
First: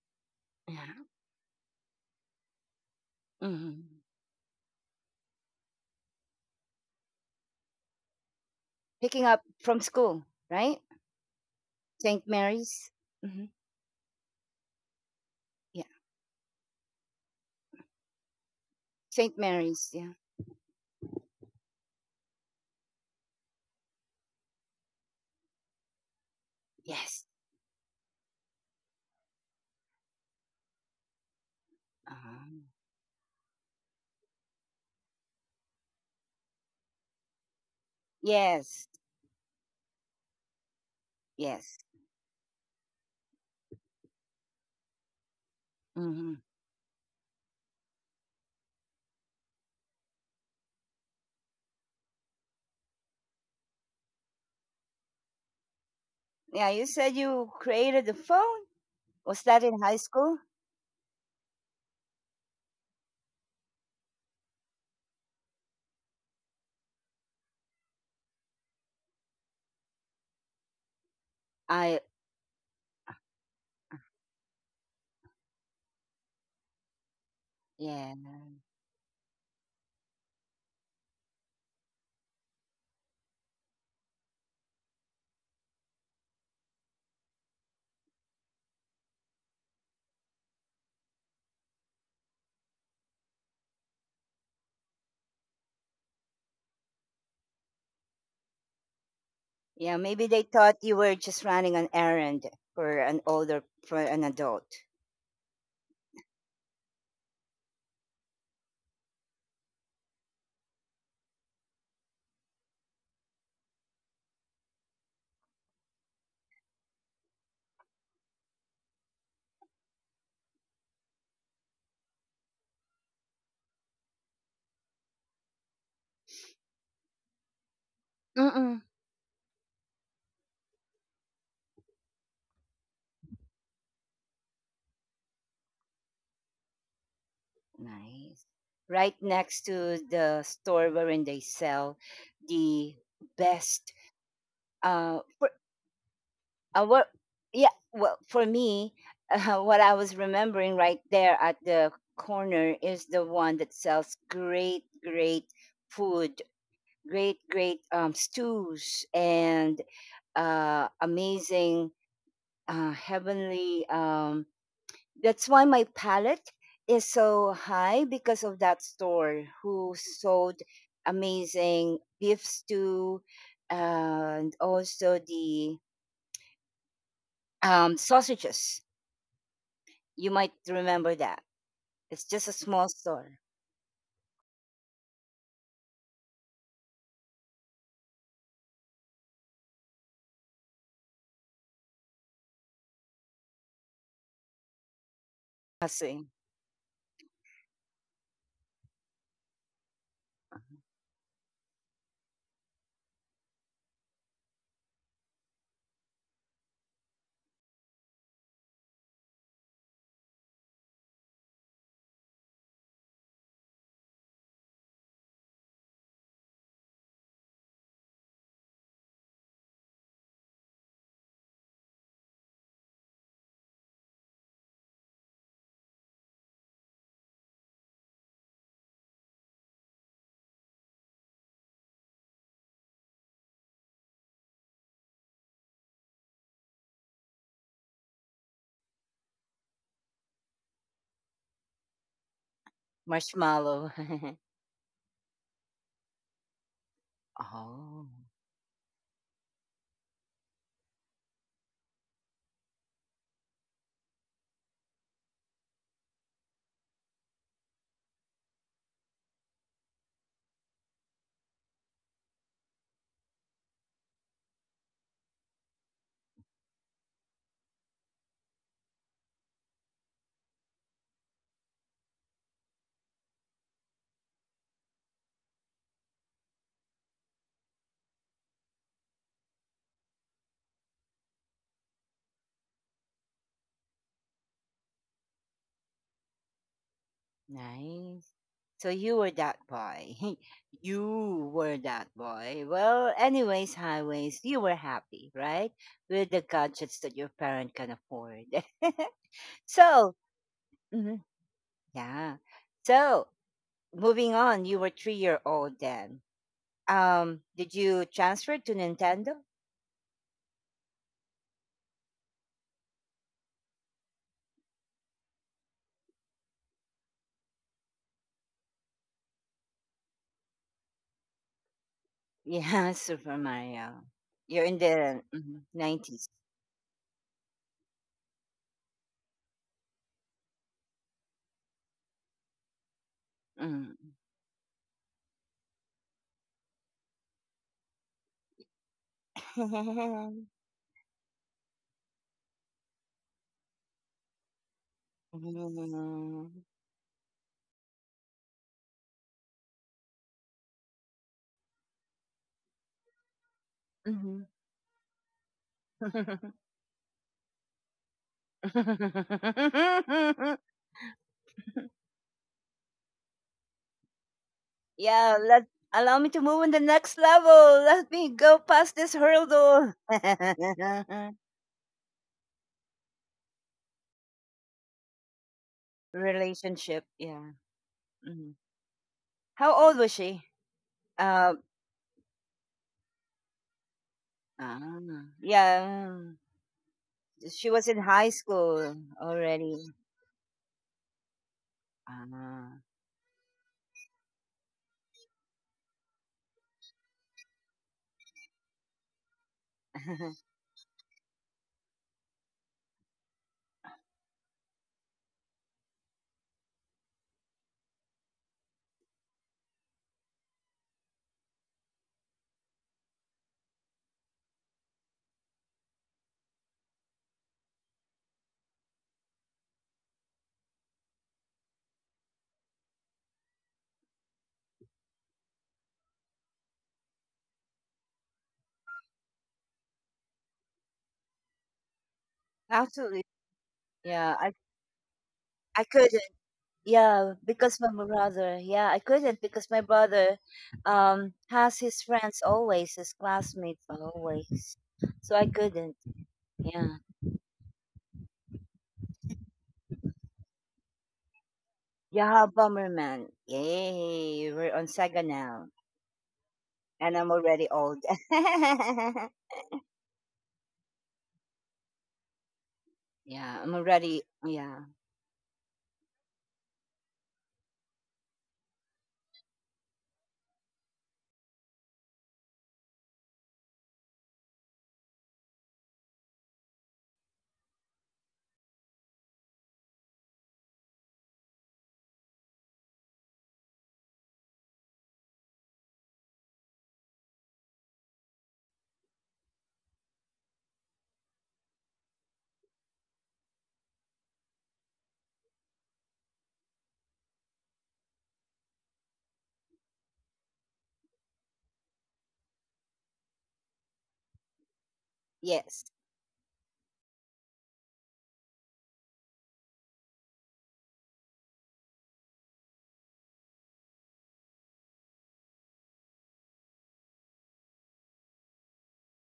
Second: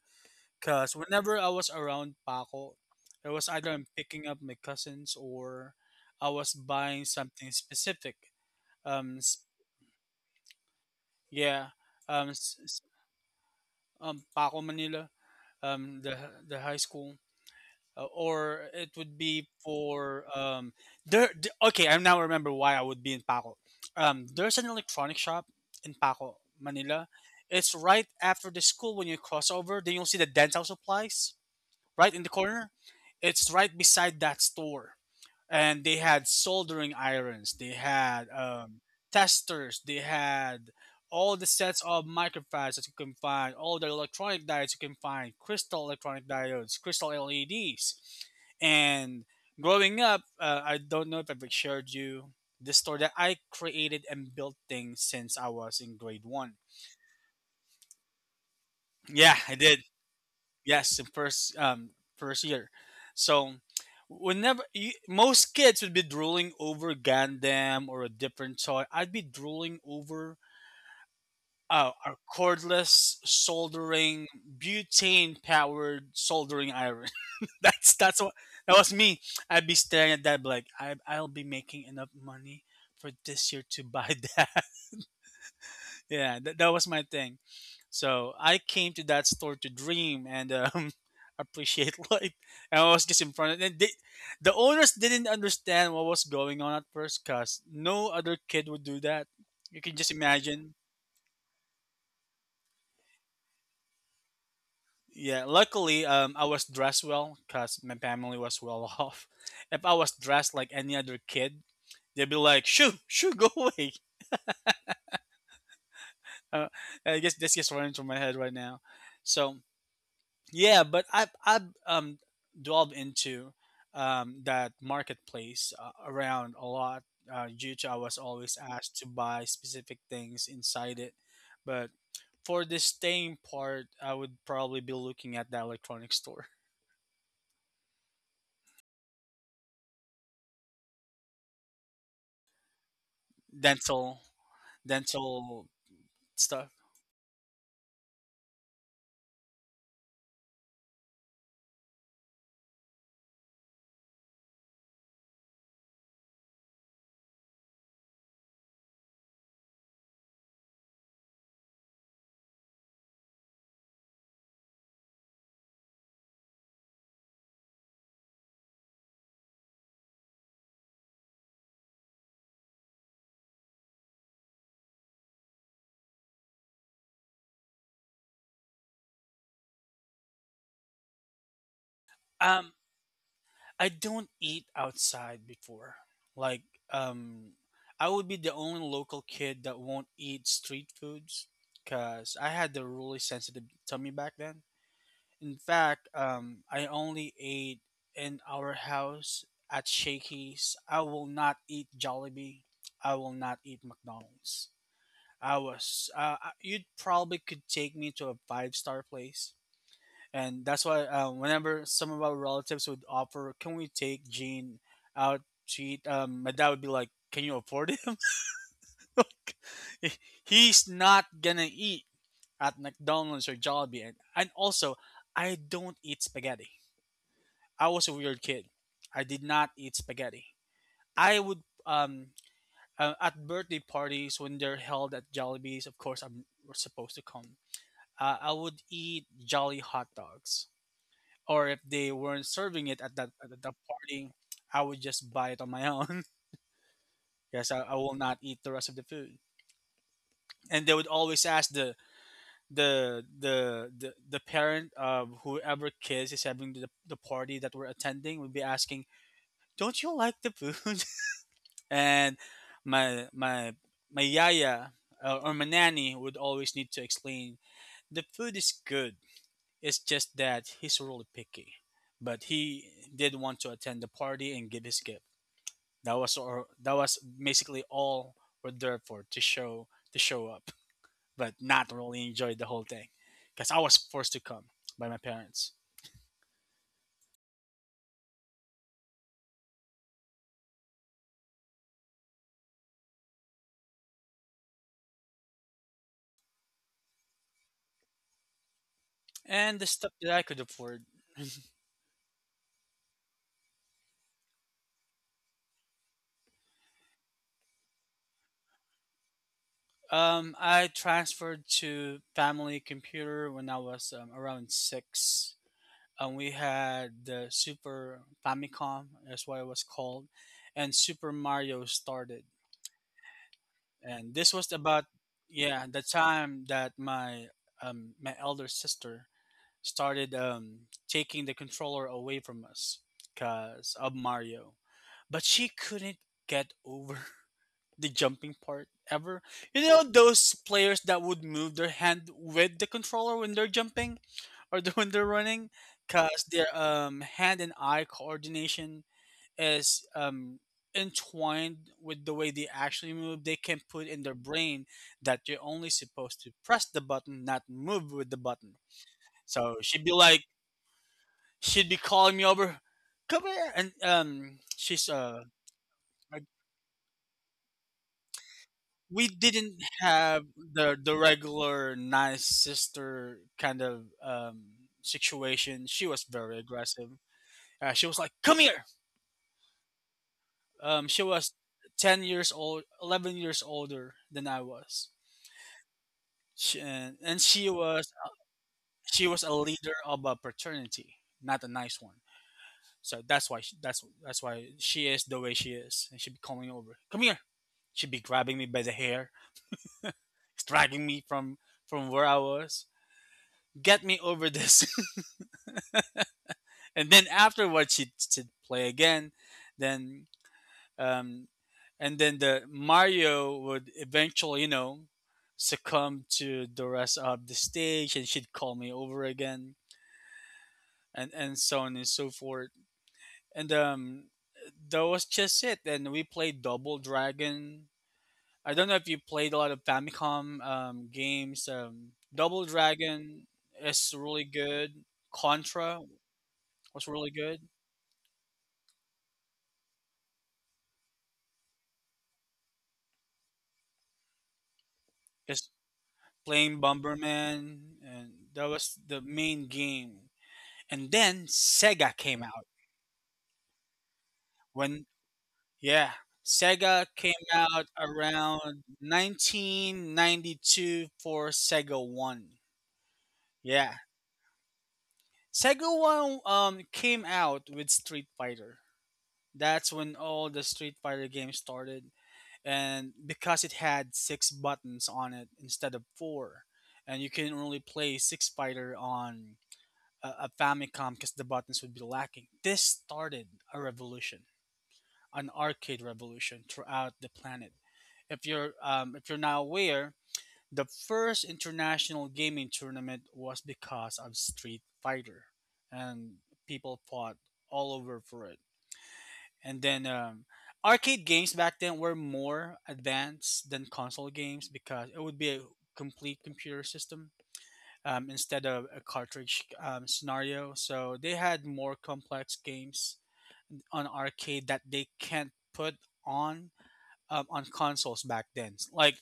S1: Yeah.
S2: Cause whenever I was around Paco, it was either I'm
S1: Hmm.
S2: picking up my cousins or I was buying something specific. Um,
S1: Picking
S2: s-
S1: up from school, right?
S2: yeah.
S1: Saint
S2: Um, s- s-
S1: Mary's. Hmm.
S2: um, Paco Manila.
S1: Yeah.
S2: Um, the the high school. Uh, or it would
S1: Saint
S2: be
S1: Mary's. Yeah.
S2: for um there. D- okay, I now remember why I would be in Paco. Um there's an electronic shop in Paco Manila.
S1: Yes.
S2: It's right after the school when you cross over, then you'll see the dental supplies right in the
S1: Uh,
S2: corner. It's right beside that store, and they had soldering irons, they had um,
S1: yes.
S2: testers, they had all the
S1: Yes.
S2: sets of microfibers that you can find, all the electronic diodes you can find, crystal electronic
S1: Hmm.
S2: diodes, crystal L E Ds. And growing up, uh, I don't know if I've shared you the store that I created and built things since I was in grade one.
S1: Yeah. You said you created the phone.
S2: Yeah,
S1: Was
S2: I
S1: that
S2: did.
S1: in high school?
S2: Yes, in first um first year. So whenever you, most kids would be drooling over Gundam or a different toy, I'd be drooling over uh,
S1: I.
S2: our cordless soldering butane powered soldering iron. that's
S1: Yeah.
S2: that's what that was me. I'd be staring at that like I I'll be making enough money for this year to buy that. Yeah, that, that was my thing. So I came to that store to dream and um, appreciate life. And I was just in front of and they, the owners didn't understand what was going on at first because no other kid would do that. You can
S1: Yeah.
S2: just
S1: Maybe they
S2: imagine.
S1: thought you were just running an errand for an older, for an adult.
S2: Yeah, luckily um, I was dressed well because my family was well off. If I was dressed like any other kid, they'd be like, shoo shoo, go away. uh, I guess that's just running through my head right now, so... Yeah, but I've I've um delved into um that marketplace uh, around a lot, uh, due to I was always
S1: Mm-mm.
S2: asked to buy specific things inside it. But for the staying part, I would probably be looking at the electronic store,
S1: Nice. Right next to the store wherein they sell the best.
S2: dental
S1: Uh, for,
S2: dental stuff.
S1: uh, what? Yeah. Well, for me, uh, what I was remembering right there at the corner is the one that sells great, great food, great, great, um, stews, and uh, amazing, uh, heavenly. Um, that's why my palate is so high because of that store who sold amazing beef stew and also the, um, sausages. You might remember that. It's just a
S2: Um,
S1: small store.
S2: I don't eat outside before. Like, um, I would be the only local kid that won't eat street foods because I had the really sensitive tummy back then. In fact,
S1: Kasi
S2: um, I only ate in our house at Shakey's. I will not eat Jollibee. I will not eat McDonald's. I was, uh, I- you'd probably could take me to a five star place, and that's why uh, whenever some of our relatives would offer, "Can we take Gene out to eat?" Um, my dad would be like, "Can you afford him? Like, he- he's not gonna eat at McDonald's or Jollibee." And, and also, I don't eat spaghetti. I was a weird kid. I did not eat spaghetti. I would um uh, at birthday parties when they're held at Jollibees. Of course, I'm supposed to come. Uh, I would eat Jolly hot dogs or if they weren't serving it at that at that
S1: marshmallow.
S2: party, I would just buy it on my own. Yes, I, I
S1: Oh,
S2: will not eat the rest of the food. And they would always ask the the the the, the parent of whoever kids is having the, the party that we're attending would be asking, "Don't you like the food?" and my my my yaya, uh, or my nanny would always need to explain the food is good. It's just that he's really picky, but he did want to attend the party and give his gift. That was, or that was basically all we're there for, to show to show up, but not really enjoy the whole thing because I was forced to come by my parents.
S1: nice. So you were that boy. You were that boy. Well, anyways, highways, you were happy, right? With the gadgets that your parent can afford.
S2: And the
S1: So,
S2: stuff that I could afford,
S1: mhm, yeah. So, moving on, you were three year old then. Um, did you transfer to Nintendo?
S2: um, I transferred to family computer when I was um, around six. And we had the Super Famicom, that's what it was called, and Super Mario started.
S1: Yeah, Super Mario.
S2: And this
S1: You're
S2: was
S1: in
S2: about,
S1: the mhm,
S2: yeah, the
S1: nineties.
S2: time that my um, my elder sister started um, taking the controller away from us because
S1: Mm.
S2: of Mario. But she couldn't get over the jumping part ever. You know those players that would move their hand with the controller when they're jumping or the, when they're running because
S1: Mhm.
S2: their um, hand and eye coordination is um, entwined with the way they actually move. They can put in their
S1: Mhm.
S2: brain that you're only supposed to press the button, not move with the button. So she'd be like, she'd be calling me over, "Come here," and um, she's
S1: Yeah,
S2: uh,
S1: let allow me to
S2: like,
S1: move on the next level. Let me go past this
S2: we didn't
S1: hurdle.
S2: have the the regular nice sister kind of um situation. She was very
S1: Relationship,
S2: aggressive.
S1: yeah.
S2: Uh, she was like,
S1: Mhm.
S2: "Come here."
S1: How old was she?
S2: Um, she
S1: Uh,
S2: was ten years old, eleven years older than I was.
S1: ah, yeah,
S2: She, and, and
S1: she
S2: she
S1: was in
S2: was
S1: high school
S2: She was a
S1: already.
S2: leader of a fraternity, not a nice one.
S1: Ah.
S2: So that's why she, that's that's why she is the way she is, and she'd be calling over, "Come here." She'd be grabbing me by the hair, dragging me from from where I was. Get me over this. And then afterwards, she'd, she'd play again. Then, um, and then the Mario would eventually, you know, succumb to the rest of the stage, and she'd call me over again, and and so on and so forth. And um, that was just it. And we played Double Dragon. I don't know if you played a lot of Famicom um, games. Um, Double
S1: Absolutely,
S2: Dragon is
S1: yeah.
S2: really
S1: I
S2: good.
S1: I
S2: Contra
S1: could.
S2: was
S1: Yeah,
S2: really good.
S1: because my brother. Yeah, I couldn't because my brother um has his friends always, his classmates always. So I
S2: Just
S1: couldn't.
S2: playing
S1: Yeah.
S2: Bomberman, and that was the main game. And then Sega
S1: Yeah,
S2: came out.
S1: Bomberman. Yay, we're on
S2: When
S1: Sega now.
S2: yeah, Sega
S1: And I'm
S2: came
S1: already
S2: out
S1: old.
S2: around nineteen ninety-two for Sega One.
S1: Yeah, I'm
S2: Yeah,
S1: already yeah.
S2: Sega One um, came out with Street Fighter. That's when all the Street Fighter games started. And because it had six buttons on it instead of four, and you can only play Six Fighter on a, a Famicom because the buttons would be lacking. This started a revolution, an arcade revolution throughout the planet. If you're um, if you're not aware, the first international gaming tournament was because of Street Fighter, and people fought all over for it. And then um, arcade games back then were more advanced than console games because it would be a
S1: Yes.
S2: complete computer system um, instead of a cartridge um, scenario. So they had more complex games on arcade that they can't put on um, on consoles back then. Like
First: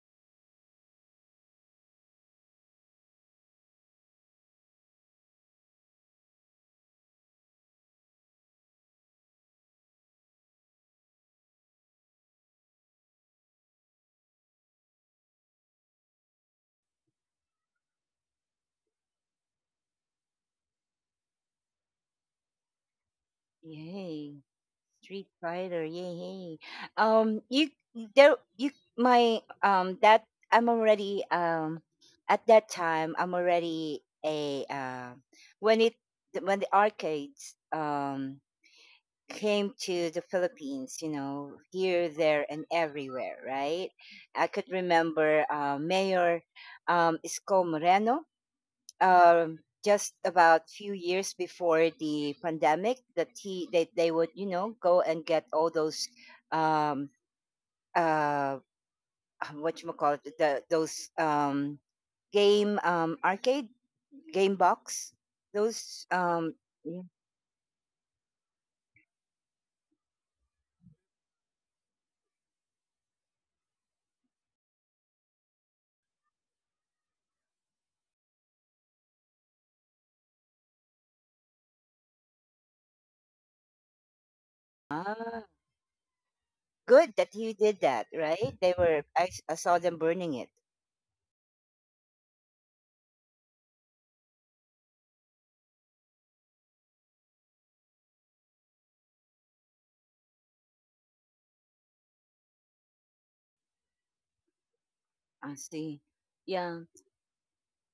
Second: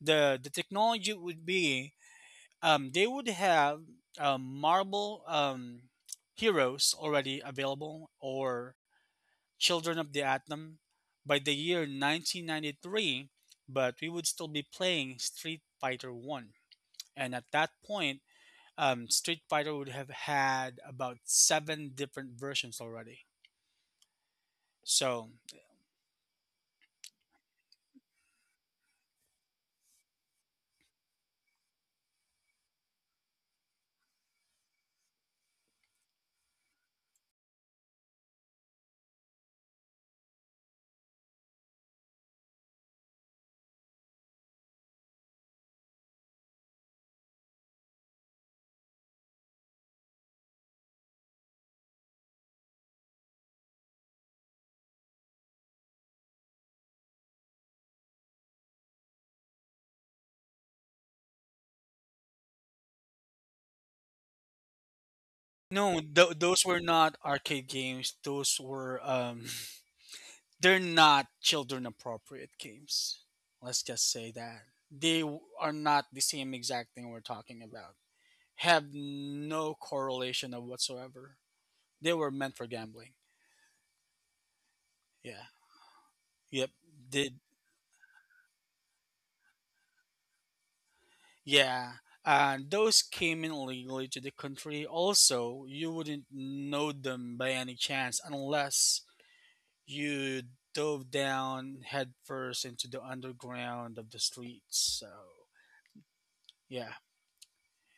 S2: the the technology would be um, they would have um, marble um, heroes already available, or Children of the Atom by the year nineteen ninety-three, but we would still be playing Street Fighter one. And at that point, um, Street Fighter would have had about seven different versions already.
S1: Yay.
S2: So,
S1: Street Fighter, yeah, yay. Um, you there, you my um that I'm already um at that time I'm already a uh, when it when the arcades um came to the Philippines, you know, here, there, and everywhere, right? I could remember uh, Mayor um Isko Moreno, um, just about few years before the pandemic that he they, they would you know go and get all those um uh um, what you call it, the, those um game um arcade game box,
S2: no,
S1: those
S2: th- those
S1: um
S2: were
S1: yeah.
S2: not arcade games. Those were, um, they're not children appropriate games. Let's just say that. They w- are not the same exact thing we're talking about. Have no correlation of whatsoever. They were meant for gambling. Yeah.
S1: Ah,
S2: Yep.
S1: good
S2: Did
S1: that you did that, right? They were I, s- I saw them burning it.
S2: Yeah. Uh, those came in illegally to the country. Also, you wouldn't know them by any chance unless you dove down headfirst into the underground of the streets. So
S1: I see. Yeah.
S2: yeah,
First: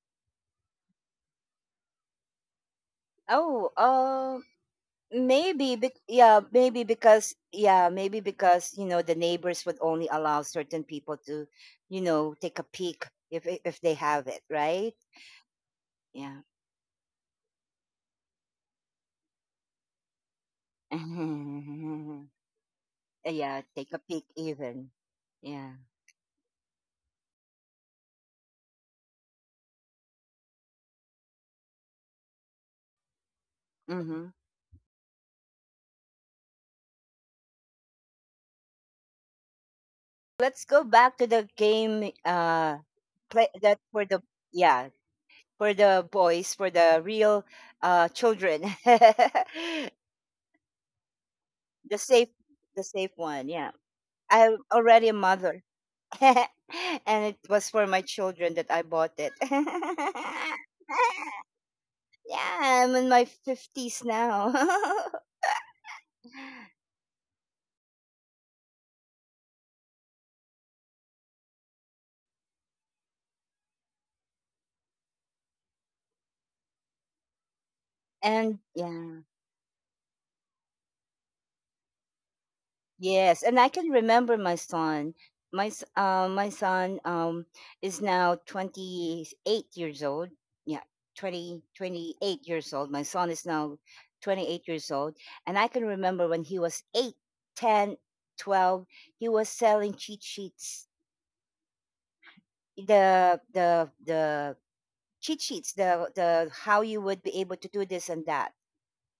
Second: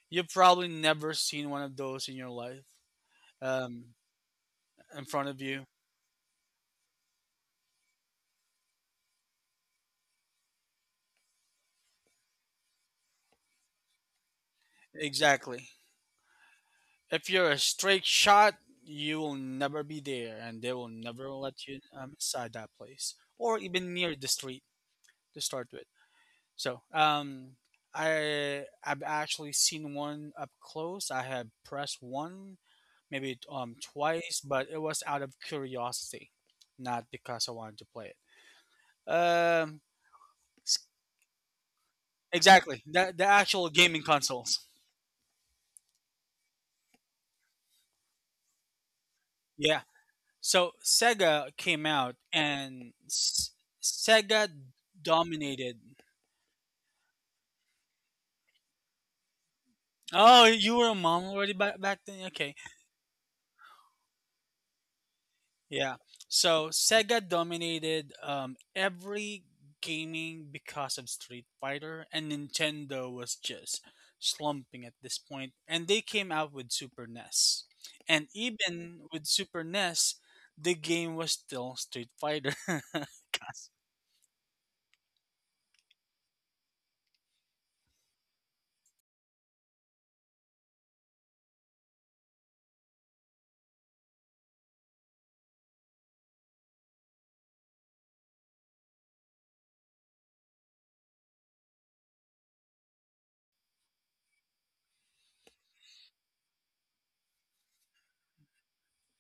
S2: you've probably never seen one of those in your life
S1: oh
S2: um,
S1: uh,
S2: in front of you.
S1: maybe bec Yeah, maybe because yeah maybe because you know the neighbors would only allow certain people to you know take a peek if i- if they have it, right?
S2: Exactly.
S1: Yeah.
S2: If you're a straight shot, you will never be there, and they will never let you um, inside that place or
S1: Yeah, take
S2: even
S1: a
S2: near
S1: peek
S2: the street
S1: even.
S2: to start
S1: Yeah.
S2: with. So, um, I I've actually seen one up close. I had pressed one maybe um
S1: Mm-hmm.
S2: twice, but it was out of curiosity, not because I wanted to play it. Um,
S1: Let's go
S2: s-
S1: back to the game. uh
S2: exactly. The the
S1: play
S2: actual
S1: that
S2: gaming
S1: for the
S2: consoles.
S1: Yeah, for the boys, for the real uh children.
S2: Yeah, so Sega came
S1: the
S2: out,
S1: safe the
S2: and
S1: safe one.
S2: S-
S1: Yeah.
S2: Sega
S1: I'm already a mother.
S2: dominated.
S1: And it was for my children that I bought it. Yeah,
S2: Oh, you were a mom already back back then. Okay,
S1: I'm in my fifties now.
S2: yeah. So Sega dominated um, every gaming because of Street Fighter, and Nintendo was just slumping at this point. And they came out with Super N E S, and
S1: And
S2: even
S1: yeah.
S2: with Super N E S, the game was still Street Fighter.
S1: Yes, and I can remember my son. My s- uh, my son um is now twenty eight years old. Yeah, twenty twenty eight years old. My son is now twenty eight years old, and I can remember when he was eight, ten, twelve. He was selling cheat sheets, the the the cheat sheets, the the how you would be able to do this and that.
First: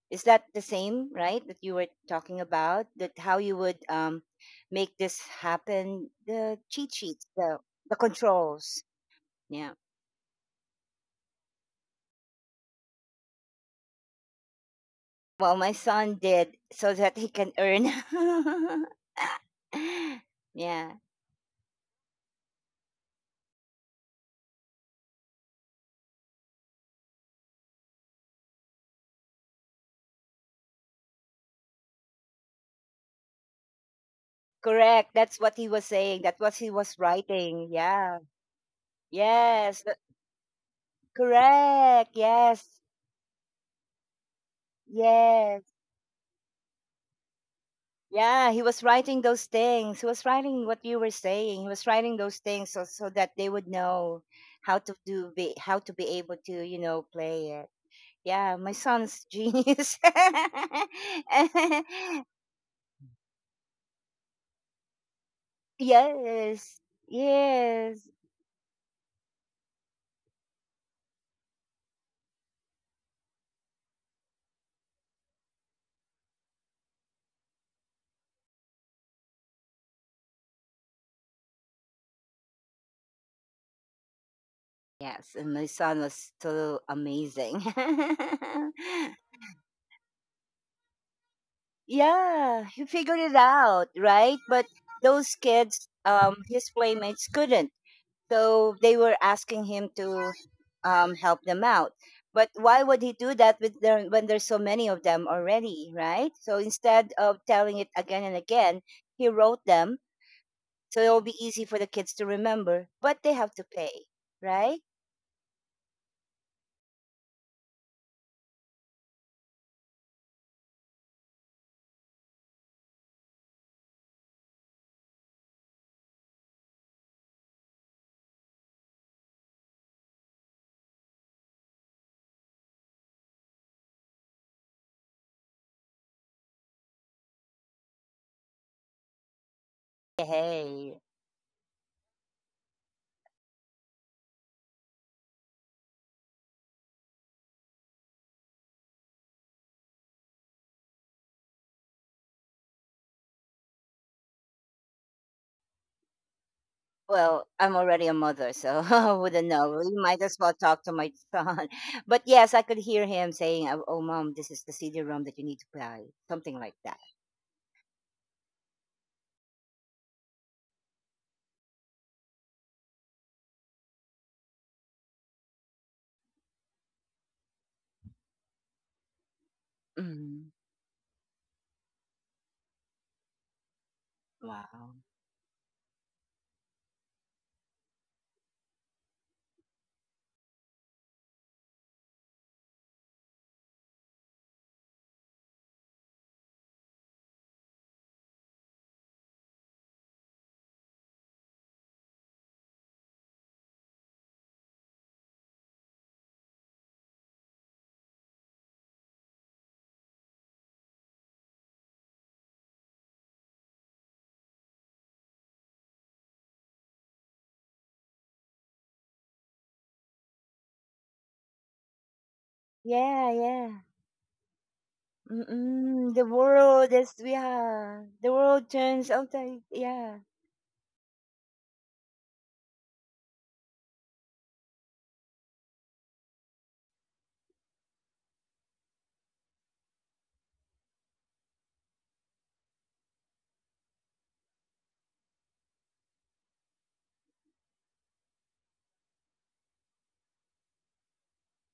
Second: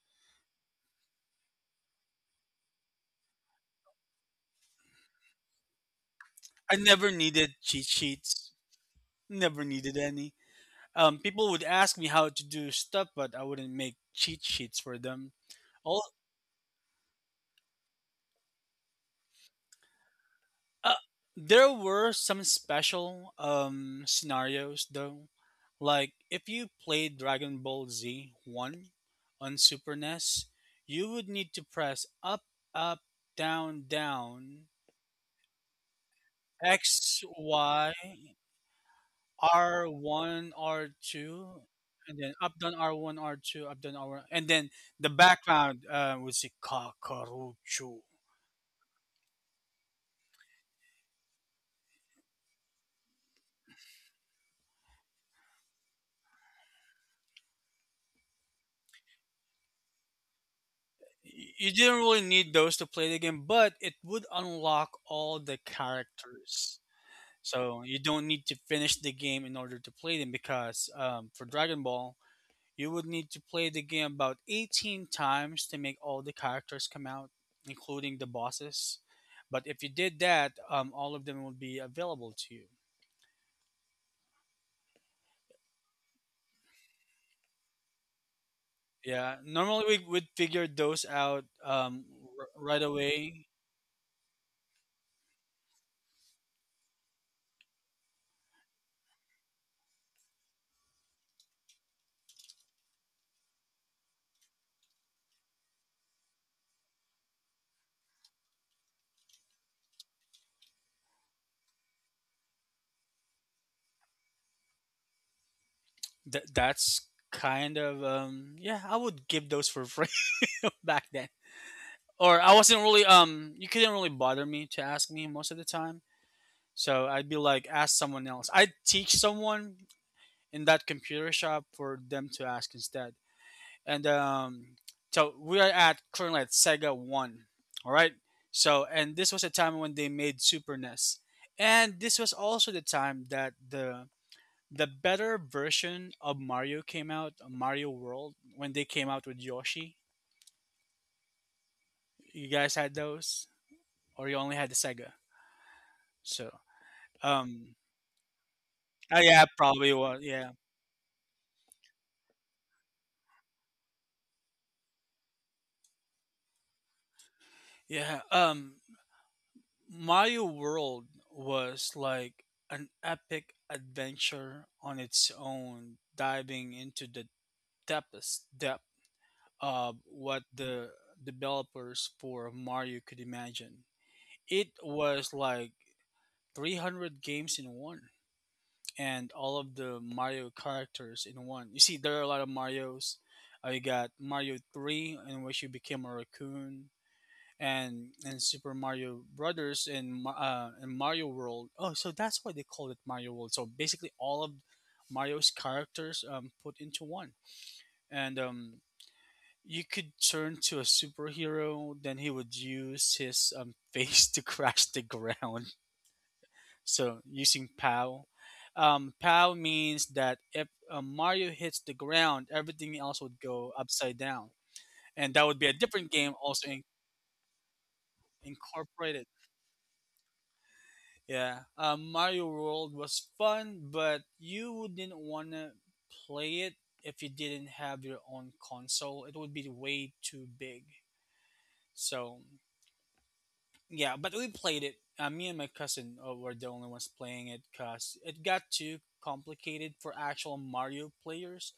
S1: Is that the same, right? That you were talking about, that how you would, um, make this happen? The
S2: I
S1: cheat
S2: never
S1: sheets,
S2: needed
S1: the
S2: cheat
S1: the
S2: sheets.
S1: controls.
S2: Never
S1: Yeah.
S2: needed any. Um, people would ask me how to do stuff, but I wouldn't make cheat sheets for them.
S1: Well, my
S2: All
S1: son did so that he can earn.
S2: uh,
S1: Yeah.
S2: there were some special um scenarios though, like if you played Dragon Ball Z one on Super N E S, you would need to press up, up, down, down,
S1: Correct. That's what he was saying. That's what he was
S2: X,
S1: writing.
S2: Y,
S1: Yeah. Yes.
S2: R
S1: th-
S2: one, R two,
S1: Correct.
S2: and then up, down,
S1: Yes.
S2: R one, R two, up, down, R one, and then the
S1: Yes.
S2: background uh, would say Kakarocho.
S1: Yeah, he was writing those things. He was writing what you were saying. He was writing those things so so that they would know how to do be how to be able to, you know, play it. Yeah, my son's genius.
S2: y- you didn't really need those to play the game, but it would unlock all the characters.
S1: Yes.
S2: So you
S1: Yes.
S2: don't need to finish the game in order to play them, because um, for Dragon Ball, you would need to play the game about eighteen times to make all the characters come out, including the bosses. But if you did that, um, all of them would be available to you.
S1: Yes, and my son was so amazing.
S2: Yeah, normally we would figure those out um, r-
S1: Yeah,
S2: right
S1: he figured it
S2: away.
S1: out, right? But those kids, um his playmates couldn't. So they were asking him to, um, help them out. But why would he do that with there, when there's so many of them already, right? So instead of telling it again and again, he wrote them so it will be easy for the kids to remember. But they have to pay, right?
S2: Th- that's kind of um, yeah. I would give those for free. Back then. Or I wasn't really um you couldn't really bother me to ask me most of the time. So I'd be like, ask someone else. I'd teach someone in that computer shop for them to ask instead. And um so we are at currently at Sega one. All right? So, and this was a time when they made Super
S1: Hey,
S2: N E S. And this was also the time that the the better version of Mario came out, Mario World, when they came out with Yoshi. You guys had those? Or you only had the Sega? So,
S1: well,
S2: um,
S1: I'm already a mother, so
S2: oh
S1: I
S2: yeah,
S1: wouldn't
S2: probably
S1: know. We
S2: was.
S1: might as
S2: Yeah,
S1: well talk to my son. But yes, I could hear him saying, "Oh, oh, mom, this is the C D-ROM that you need to buy," something like that.
S2: yeah. Um, Mario World was like an epic adventure on its own, diving into the deepest depth of what
S1: Mhm.
S2: the developers for Mario could imagine. It
S1: Wow.
S2: was like three hundred games in one, and all of the Mario characters in one. You see, there are a lot of Marios. Uh, you got Mario three, in which you became a raccoon. and and Super Mario Brothers and Ma- uh, and Mario World. Oh, so that's why they call it Mario World. So basically, all of Mario's characters um, put into one, and um, you could turn to a superhero. Then he would use his um, face to crash the ground. So using POW. Um, POW means that if uh, Mario hits the ground, everything else
S1: Yeah,
S2: would go
S1: yeah.
S2: upside down, and that would be a different
S1: Mm, the
S2: game also in-
S1: world is, yeah. The world turns
S2: incorporated.
S1: outside. Yeah.
S2: Yeah, um, Mario World was fun, but you would not want to play it if you didn't have your own console. It would be way too big. So yeah, but we played it. Uh, me and my cousin uh, were the only ones playing it, because it got too complicated for actual Mario players.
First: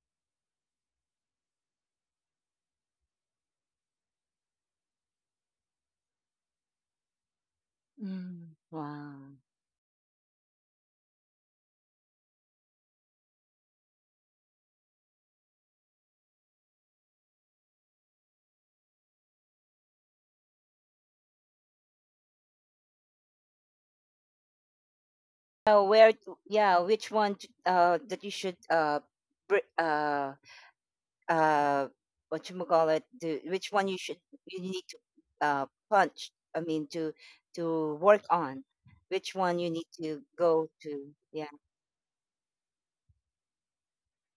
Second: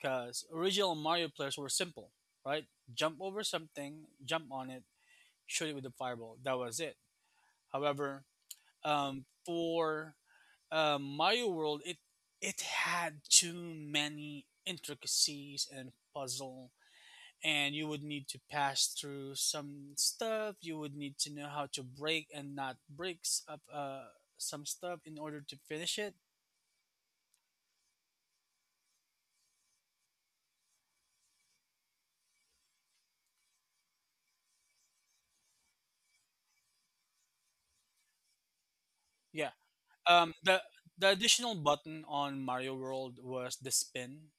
S2: Because original Mario players were simple, right? Jump over something, jump on it, shoot it with a fireball. That was it. However,
S1: Mm,
S2: um,
S1: wow.
S2: for uh, Mario World, it it had too many intricacies and puzzle, and you would need to pass through some stuff. You would need to know how to break and not break s- up uh, some stuff in order to
S1: Uh,
S2: finish
S1: where
S2: it.
S1: to, yeah, which one t- uh that you should uh br- uh uh what you call it? The, which one you should, you need to uh punch. I mean to to work on. Which
S2: Yeah.
S1: one you need to
S2: Um. The
S1: go
S2: the
S1: to? Yeah.
S2: additional button on Mario World was the spin.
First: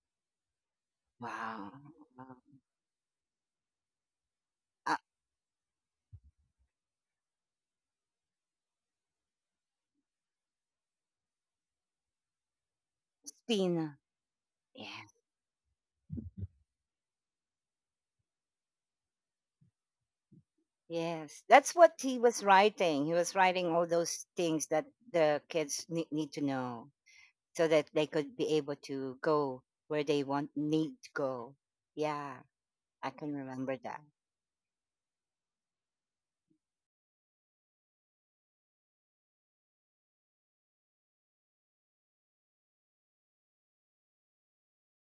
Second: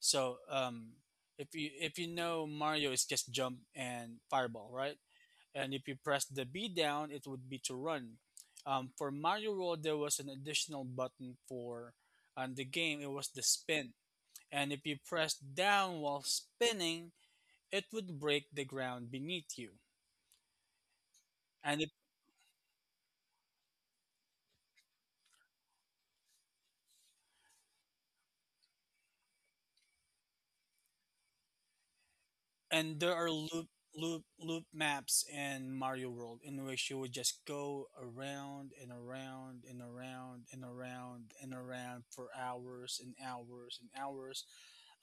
S2: So um, if you
S1: Wow.
S2: if you
S1: Wow.
S2: know Mario, it's just jump and fireball,
S1: Uh,
S2: right? And if you press the B down, it would be to run. Um, for Mario World, there was an additional button for um, the game. It was the spin,
S1: Spin.
S2: and if you
S1: Yeah.
S2: press down while spinning, it would break the ground beneath you.
S1: Yes, that's
S2: And
S1: what he was writing. He was writing all those things that the kids ne- need to know so that they could be able to go where they want need to go. Yeah,
S2: and
S1: I
S2: there are
S1: can
S2: loop
S1: remember that.
S2: loop loop maps in Mario World, in which you would just go around and around and around and around and around for hours and hours and hours,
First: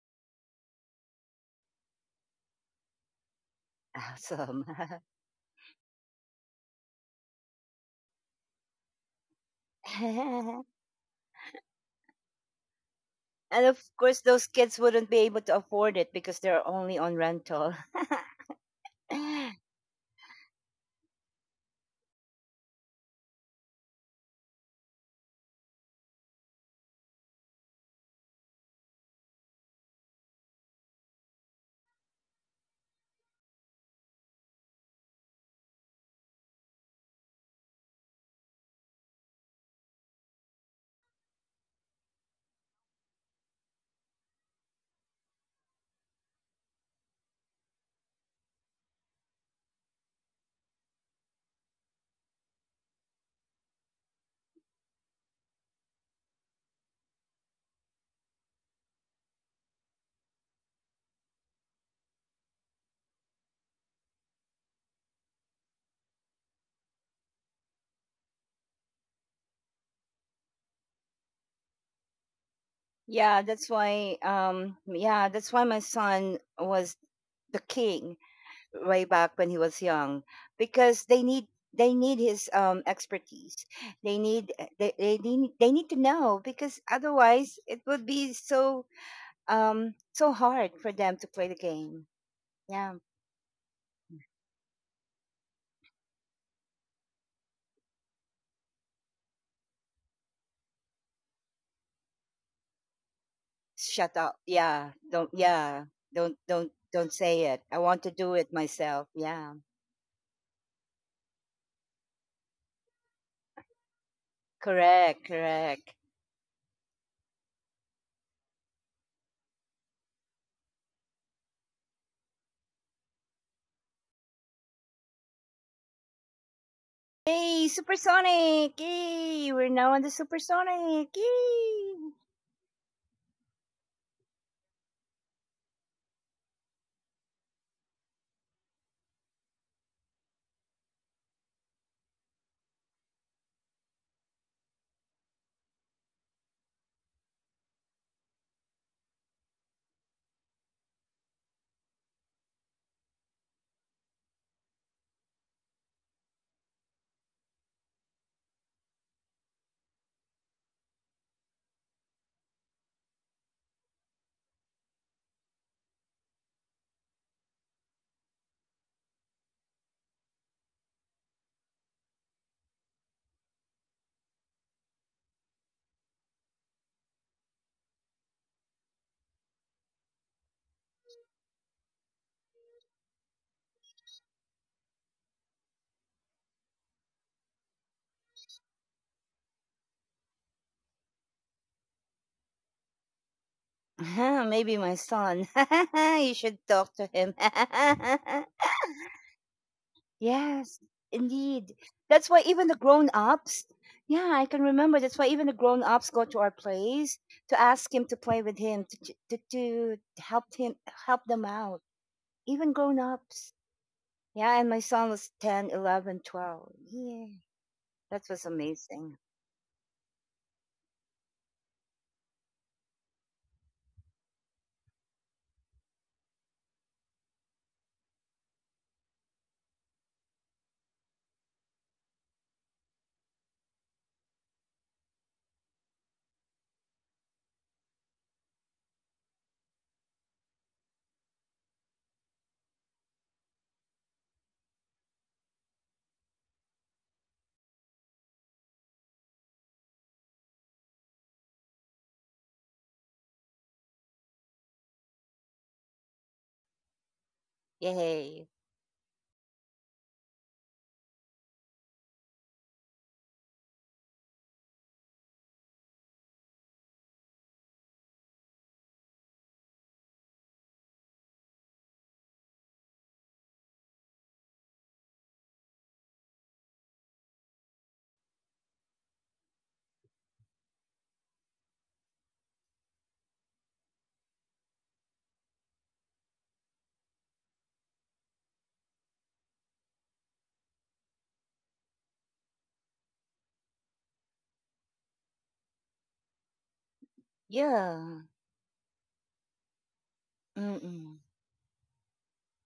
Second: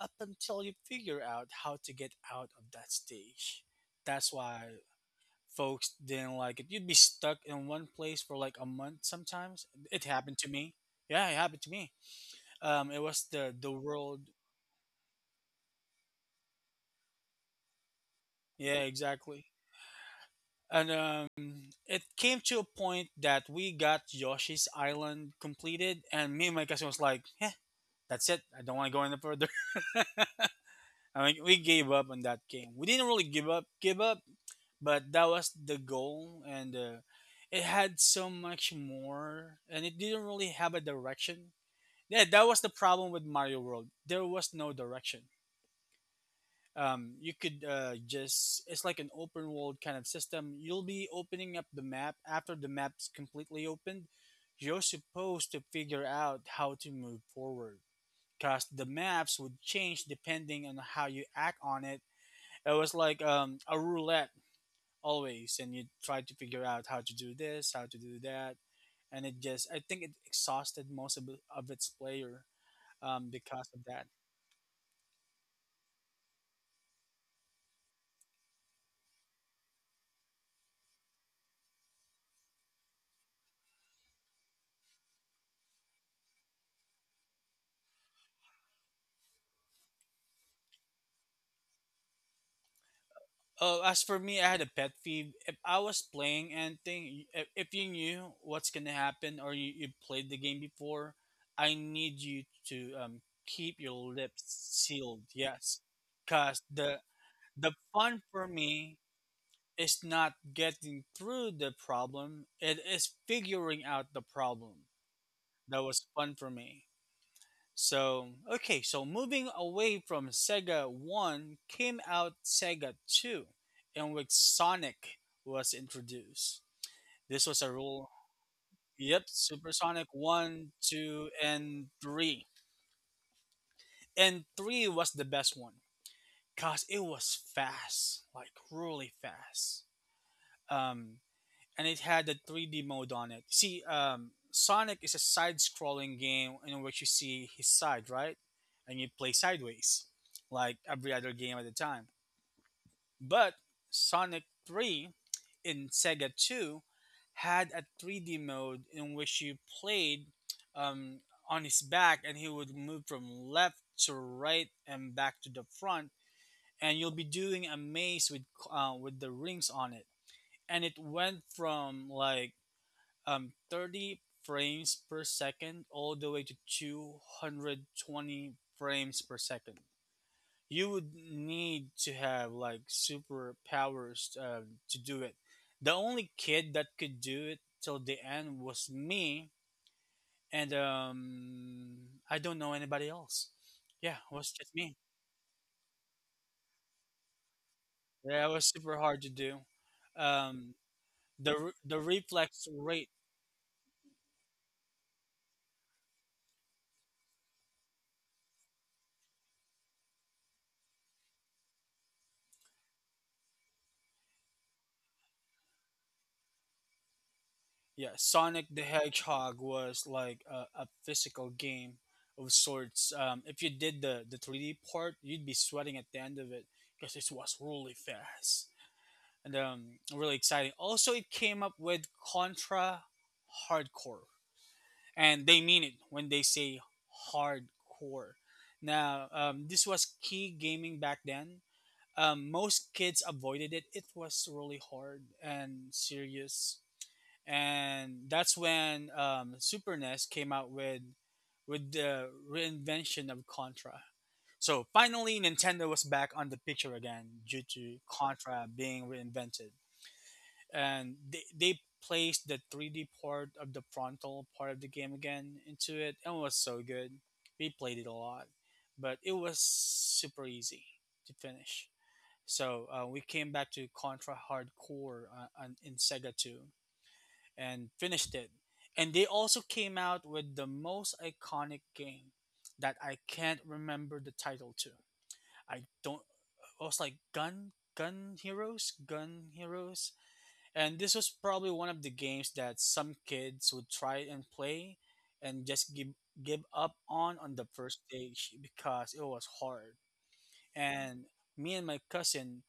S2: up until you figure out how to get out of that stage. That's why
S1: Awesome.
S2: folks didn't like it. You'd be stuck in one place for like a month sometimes. It happened to
S1: And
S2: me. Yeah, it happened to me. Um, it was the the
S1: of course,
S2: world.
S1: those kids wouldn't be able to afford it because they're only on rental.
S2: Yeah, exactly. And um, it came to a point that we got Yoshi's Island completed, and me and my cousin was like, "Eh, that's it. I don't want to go any further." I mean, we gave up on that game. We didn't really give up, give up, but that was the goal, and uh, it had so much more, and it didn't really have a direction. Yeah, that was the problem with Mario World. There was no direction. Um, you could uh, just, it's like an open world kind of system. You'll be opening up the map, after the map's completely opened you're supposed to figure out how to move forward, because the maps would change depending on how you act on it. It was like um, a roulette, always, and you try to figure out how to do this, how to do that. And it just, I think it exhausted most of, of its player, um,
S1: Yeah,
S2: because
S1: that's
S2: of that.
S1: why. Um, yeah, that's why my son was the king way back when he was young because they need they need his um expertise. They need, eh, they, they need they need to know because otherwise it would be so um so hard for them to play the game. Yeah.
S2: Uh, as for me, I had a pet peeve. If I was playing anything, if, if you knew what's gonna happen, or you, you played the game before, I need you to um, keep your
S1: Shut up.
S2: lips
S1: Yeah,
S2: sealed.
S1: don't,
S2: Yes,
S1: yeah, don't
S2: cause
S1: don't
S2: the
S1: don't say it.
S2: the
S1: I want to
S2: fun
S1: do
S2: for
S1: it
S2: me
S1: myself. Yeah.
S2: is not getting through the problem. It is figuring out the problem.
S1: Correct,
S2: That
S1: correct.
S2: was fun for me. So, okay, so moving away from Sega one came out Sega two, in which Sonic was introduced. This was a
S1: Yay,
S2: rule.
S1: supersonic.
S2: Yep,
S1: Yay,
S2: Super
S1: we're now
S2: Sonic
S1: on the
S2: one,
S1: supersonic.
S2: two, and
S1: Yay.
S2: three. And three was the best one, because it was fast, like really fast. Um, and it had a three D mode on it. See, um, Sonic is a side-scrolling game in which you see his side, right? And you play sideways, like every other game at the time. But Sonic three in Sega two had a three D mode in which you played um, on his back, and he would move from left to right and back to the front, and you'll be doing a maze with uh, with the rings on it. And it went from like um thirty frames per second all the way to two hundred twenty frames per second. You would need to have like superpowers um, to do it. The only kid that could do it till the end was me, and um I don't know anybody else. Yeah, it was just
S1: Maybe
S2: me.
S1: my son. You should talk to him.
S2: Yeah, it was super hard to do. um
S1: Yes,
S2: the re-
S1: indeed.
S2: the
S1: That's why
S2: reflex
S1: even the
S2: rate.
S1: grown ups, yeah, I can remember. That's why even the grown ups go to our place to ask him to play with him, to, to, to help him, help them out. Even grown ups. Yeah, and my son was ten, eleven, twelve. Yeah,
S2: Yeah,
S1: that was
S2: Sonic the
S1: amazing.
S2: Hedgehog was like a, a physical game of sorts. Um, if you did the, the three D part, you'd be sweating at the end of it, because it was really fast, and um, really exciting. Also, it came up with Contra Hardcore, and they mean it when they say hardcore. Now, um, this was key gaming back then. Um, most kids avoided it. It was really hard and serious, and that's when um, Super N E S came out with with the reinvention of Contra. So finally, Nintendo was back on the picture again due to
S1: Yay.
S2: Contra being reinvented, and they they placed the three D part of the frontal part of the game again into it, and it was so good. We played it a lot, but it was super easy to finish. So uh, we came back to Contra Hardcore uh, on, in Sega two and finished it. And they also came out with the most iconic game that I can't remember the title to. I don't. It was like Gun Gun Heroes, Gun Heroes, and this was probably one of the games that some kids would try and play, and just give give up on on the first
S1: Yeah.
S2: day sh- because it was hard.
S1: Mm-mm.
S2: And me and my cousin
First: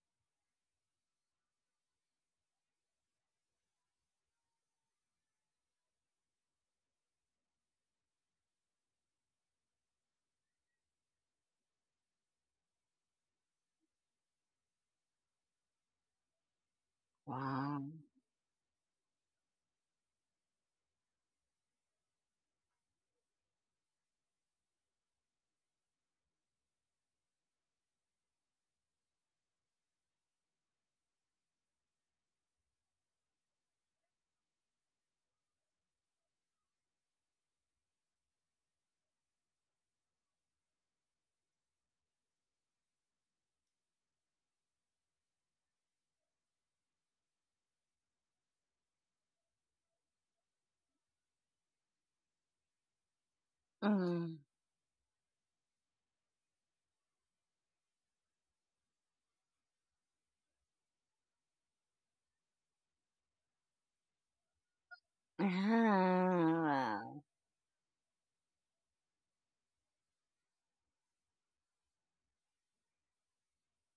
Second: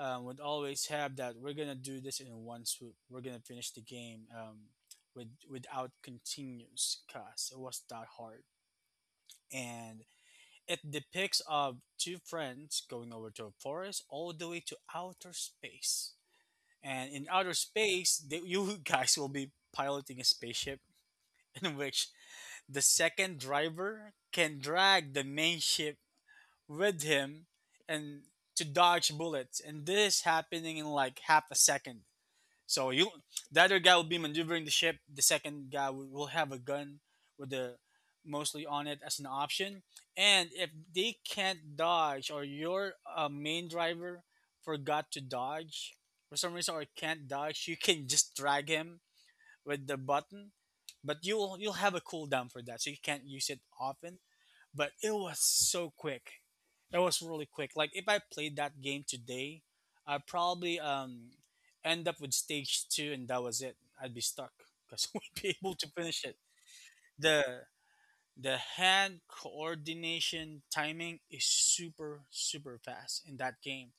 S2: um, would always have that we're gonna do this in one swoop. We're gonna finish the game um, with without continues because it was that hard. And it depicts of two friends going over to a forest all the way to outer space. And in outer
S1: Wow.
S2: space, they, you guys will be piloting a spaceship in which the second driver can drag the main ship with him and to dodge bullets. And this is happening in like half a second. So, you, the other guy will be maneuvering the ship. The second guy will will have a gun with the mostly on it as an option. And if they can't dodge, or your uh, main driver forgot to dodge for some reason, or can't dodge, you can just drag him with the button. But you'll you'll have a cooldown for that, so you can't use it often,
S1: Mm.
S2: but it was so quick. It was really quick. Like if I played that game today, I probably um end up with stage two, and that was it. I'd be stuck because I wouldn't be able to finish it.
S1: Ah.
S2: the The hand coordination timing is super super fast in that game.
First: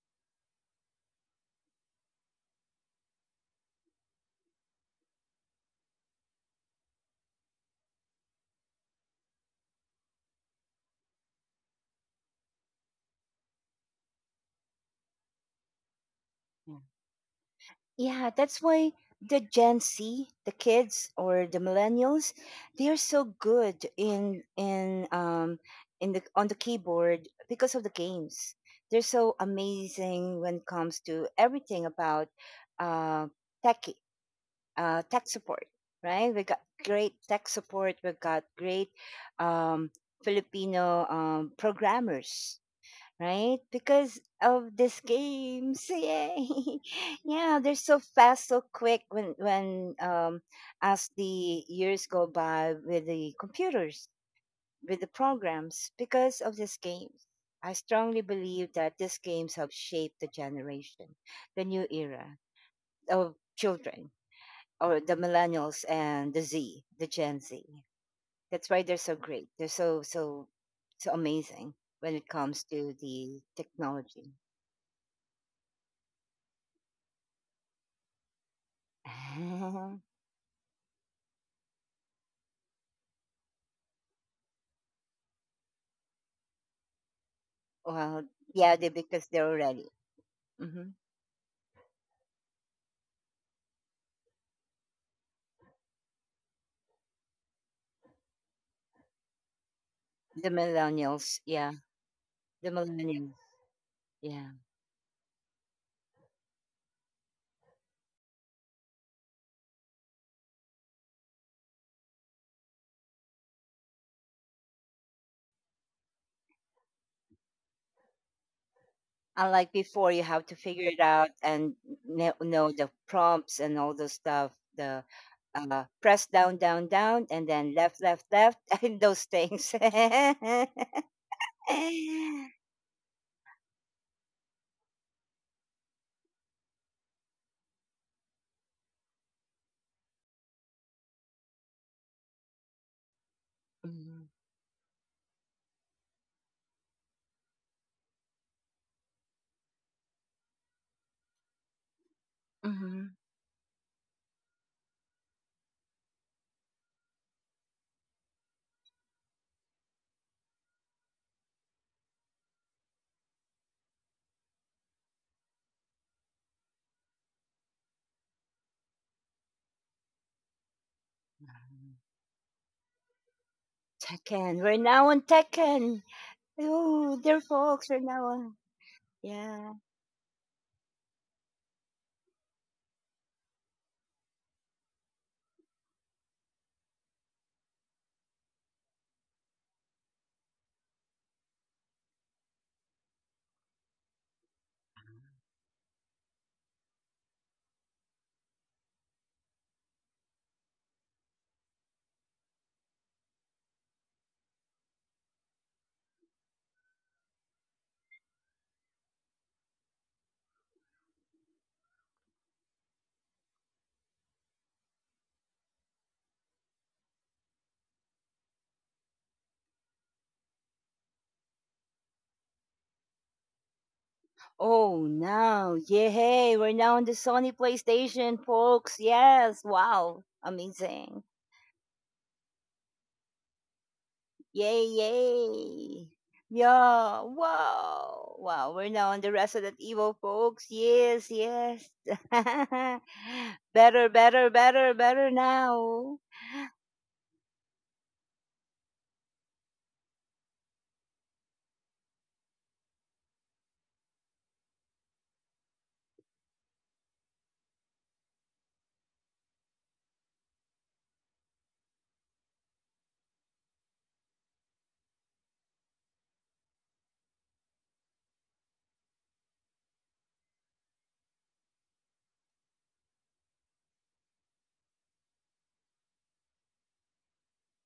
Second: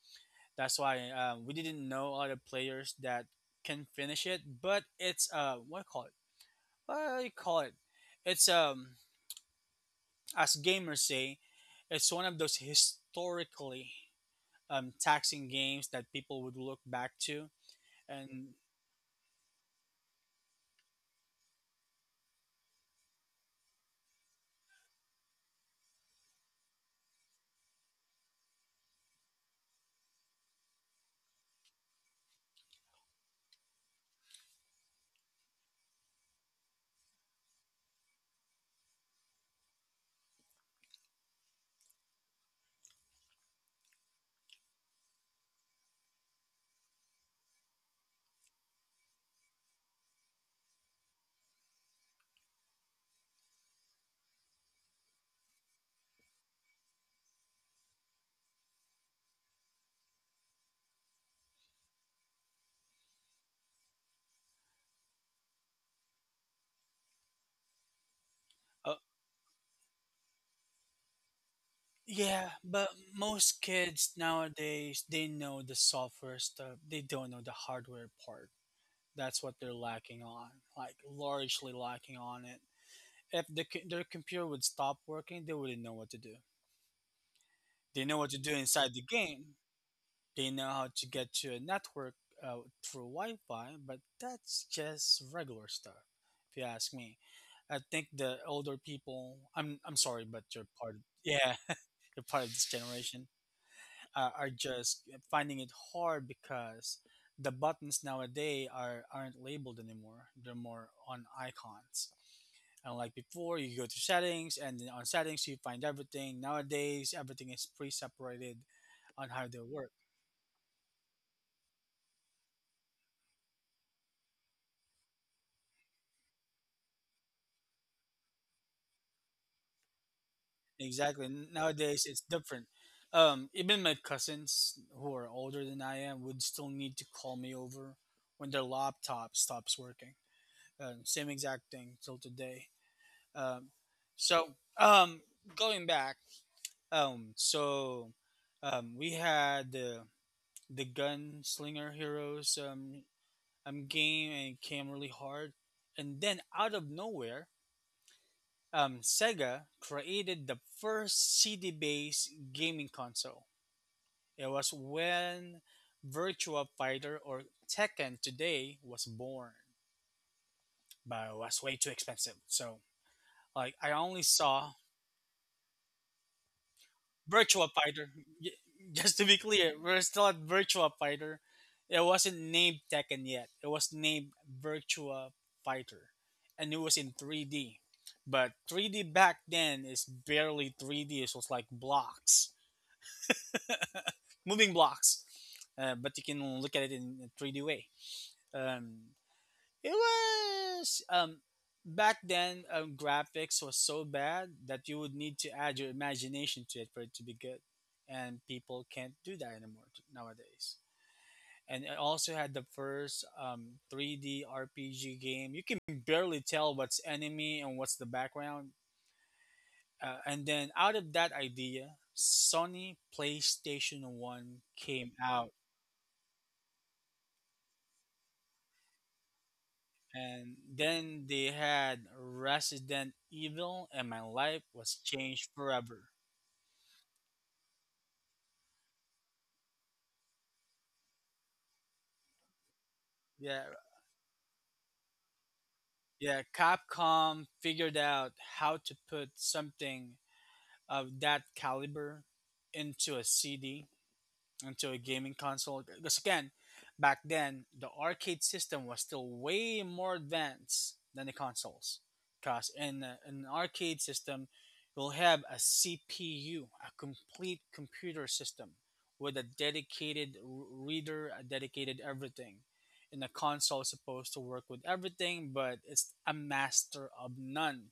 S2: That's why um, we didn't know other players that can finish it. But it's uh, what do you call it? What do you call it? It's um as gamers say, it's one of those historically um, taxing games that people would look
S1: Wow.
S2: back to.
S1: Yeah,
S2: And
S1: that's why the Gen Z, the kids or the millennials, they are so good in in, um in the, on the keyboard because of the games. They're so amazing when it comes to everything about uh tech, uh tech support, right? We got great tech support, we've got great um Filipino um programmers, right? Because of these games, yay! Yeah, they're so fast, so quick. When when, um, as the years go by with the computers, with the programs, because of these games, I strongly believe that these games have shaped the generation, the new era of children, or the millennials and the Z, the Gen Z. That's why
S2: uh,
S1: they're so great. They're so, so, so amazing when it
S2: yeah,
S1: comes
S2: but
S1: to the
S2: most kids
S1: technology.
S2: nowadays, they know the software stuff, they don't know the hardware part. That's what they're lacking on, like largely lacking on it. If the, co- their computer would stop working, they wouldn't know what to do. They know
S1: Well,
S2: what to do
S1: yeah, they,
S2: inside the
S1: because they're
S2: game.
S1: already,
S2: They know how
S1: hmm,
S2: to get to a network uh, through Wi Fi, but that's just regular stuff, if you ask me. I think the older people, I'm, I'm sorry, but
S1: the
S2: you're part of,
S1: millennials.
S2: yeah,
S1: Yeah,
S2: you're part of
S1: the
S2: this generation,
S1: millennials.
S2: uh,
S1: Yeah,
S2: are just finding it hard because the buttons nowadays are, aren't labeled anymore. They're more on icons. Unlike before, you go to settings, and then on settings, you find everything. Nowadays, everything is pre separated on how they
S1: unlike
S2: work.
S1: before, you have to figure it out and kn- know the prompts and all the stuff. The, uh, press down, down, down, and then left, left, left, and those things.
S2: Exactly. Nowadays, it's different. Um, even my cousins who are older than I am would still need to call me over when their laptop stops working. Um, same exact thing till today. Um, so, um, Going back, um, so um, we had the the gunslinger heroes um,
S1: Mhm,
S2: um, game and it came really hard. And then out of nowhere, um, Sega created the first C D based gaming console. It was when Virtua Fighter or Tekken Today was born, but it was way
S1: mhm.
S2: too expensive. So like I only
S1: Tekken.
S2: saw
S1: We're now on Tekken. Oh, dear
S2: Virtua
S1: folks, we're
S2: Fighter.
S1: now
S2: Y-
S1: on.
S2: Just to be
S1: Yeah.
S2: clear, we're still at Virtua Fighter. It wasn't named Tekken yet. It was named Virtua Fighter, and it was in three D. But three D back then is barely three D. It was like blocks, moving blocks. Uh, but you can look at it in a three D way. Um, It was um back then, um, graphics was so bad that you would need to add your imagination to it for it to be good, and people can't do that anymore t- nowadays. And it also had the first um, three D R P G game. You can barely tell what's enemy and what's the background. Uh, and then out of that idea, Sony PlayStation one
S1: Oh
S2: came out.
S1: no. Yay, we're now on the Sony PlayStation, folks. Yes. Wow.
S2: And then
S1: Amazing.
S2: they had Resident Evil, and my life
S1: Yay,
S2: was changed forever.
S1: yay. Yeah. Wow. Wow. We're now on the Resident Evil, folks. Yes, yes.
S2: Yeah,
S1: Better, better, better, better now.
S2: yeah. Capcom figured out how to put something of that caliber into a C D, into a gaming console. Because again, back then the arcade system was still way more advanced than the consoles. Because in, a- in an arcade system, you'll have a C P U, a complete computer system with a dedicated r- reader, a dedicated everything. And the console is supposed to work with everything, but it's a master of none.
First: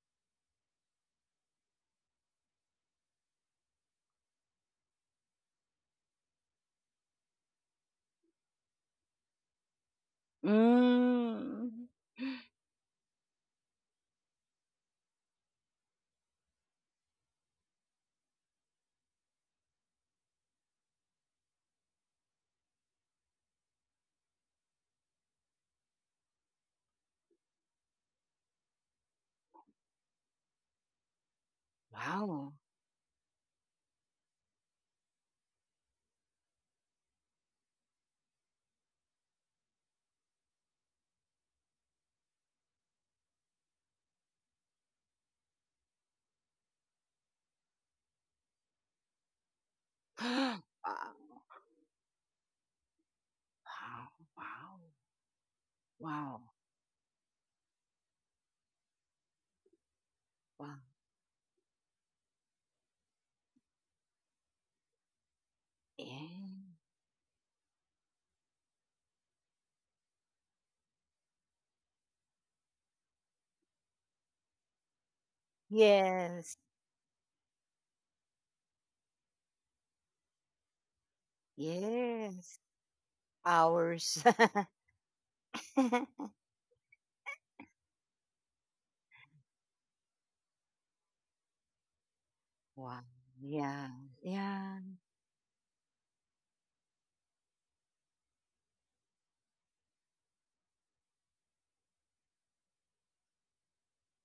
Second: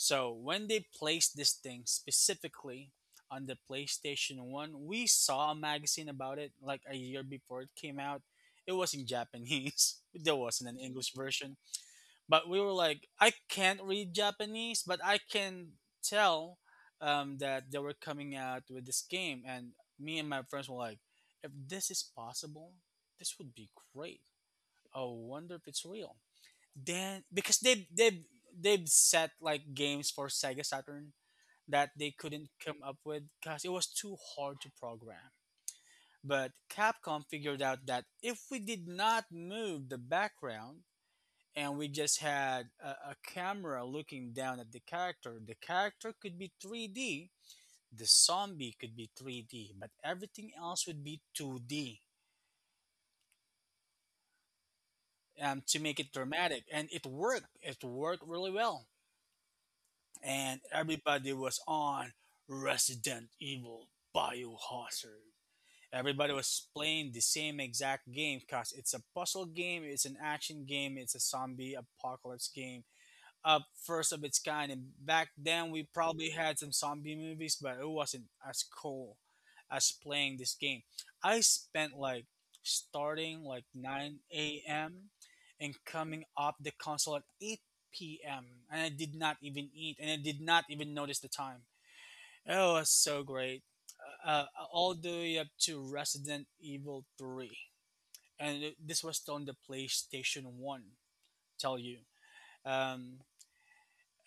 S2: So when they placed this thing specifically on the PlayStation one, we saw a magazine about it like a year before it came out. It was in Japanese. There wasn't an English version.
S1: Mm.
S2: But we were like, I can't read Japanese, but I can tell um, that they were coming out with this game. And me and my friends were like, if this is possible, this would be great. I wonder if it's real. Then because they they they've set like games for Sega Saturn that they couldn't
S1: Wow.
S2: come up with because it was too hard to program. But Capcom figured out that if we did not move the background and we just had a, a camera looking down at the character, the character could be three D, the zombie could be three D, but everything
S1: wow.
S2: else would be two D,
S1: Wow. Wow.
S2: um, to make it
S1: Wow.
S2: dramatic. And it worked. It worked really well. And
S1: Wow.
S2: everybody was on Resident Evil Biohazard. Everybody was
S1: Yeah.
S2: playing the same exact game because it's a puzzle game, it's an action game, it's a zombie apocalypse game, uh, first of its kind. And back then, we probably had
S1: Yes.
S2: some zombie movies, but it wasn't as cool as playing this game. I spent like
S1: Yes.
S2: starting like
S1: Hours.
S2: 9 a.m. and coming up the console at eight p m and I did not even eat and I did not even notice the time. It was
S1: wow.
S2: so great.
S1: Yeah.
S2: Uh, uh,
S1: Yeah.
S2: all the way up to Resident Evil three. And it- this was still on the PlayStation one, tell you. Um,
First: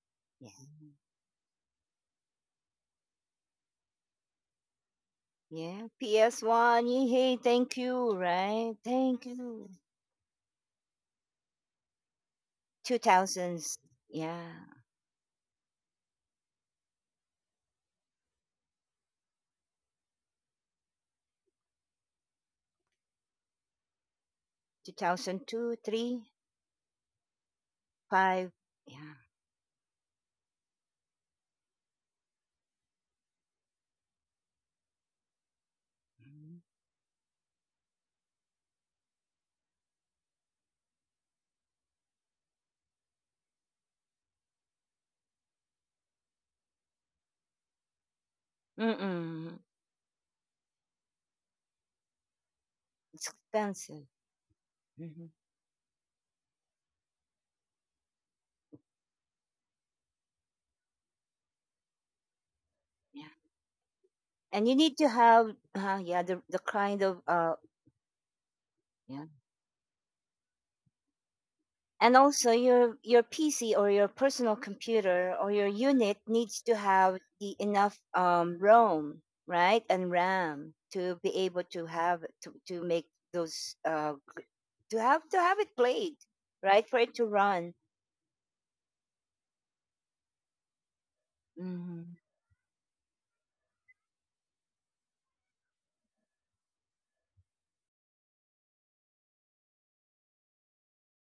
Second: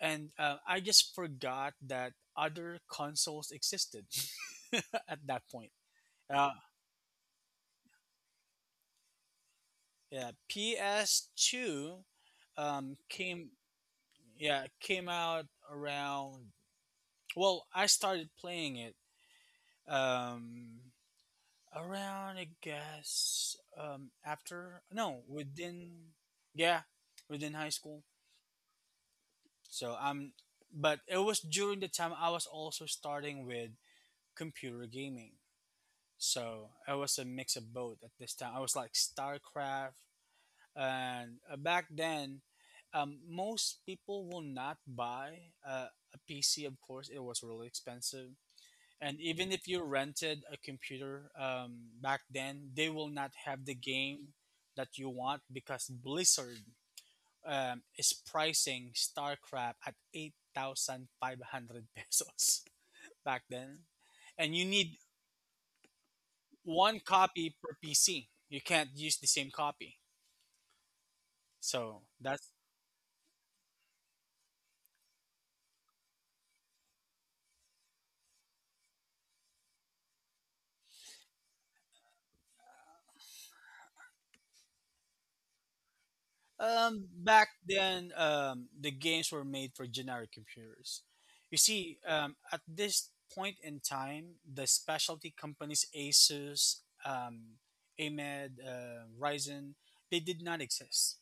S2: and
S1: Yeah.
S2: uh, I just forgot that other consoles existed at that point.
S1: Yeah.
S2: Uh,
S1: P S one. Yay. Thank you. Right. Thank you.
S2: yeah, P S two um, came,
S1: two thousands. Yeah.
S2: yeah, came out around. Well, I started playing it um, around, I guess, um, after,
S1: Two
S2: no,
S1: thousand two,
S2: within,
S1: three,
S2: yeah, within high school.
S1: five.
S2: So I'm, but it was during the time I was also starting with computer gaming.
S1: Yeah.
S2: So I was a mix of both at this time. I was like StarCraft, and uh, back then, um, most people will not buy uh, a P C. Of course, it was really expensive,
S1: Mm,
S2: and even
S1: mm-mm.
S2: if you rented a computer um, back then, they will
S1: It's
S2: not have the
S1: expensive.
S2: game that you
S1: Hmm.
S2: want because Blizzard um, is pricing StarCraft at eight thousand five hundred pesos
S1: Yeah.
S2: back then, and
S1: And
S2: you
S1: you need
S2: need
S1: to have, uh, yeah, the, the kind
S2: one
S1: of, uh,
S2: copy per P C. You can't use the same copy. So
S1: and also
S2: that's.
S1: your your pc or your personal computer or your unit needs to have the enough, um, rom, right, and ram to be able to have to, to make those, uh, to have to have it played, right, for
S2: Um
S1: it to
S2: back
S1: run.
S2: then, um the games were made for generic computers. You see,
S1: Mhm.
S2: um, at this point in time, the specialty companies Asus, um, A M E D, uh, Ryzen, they did not exist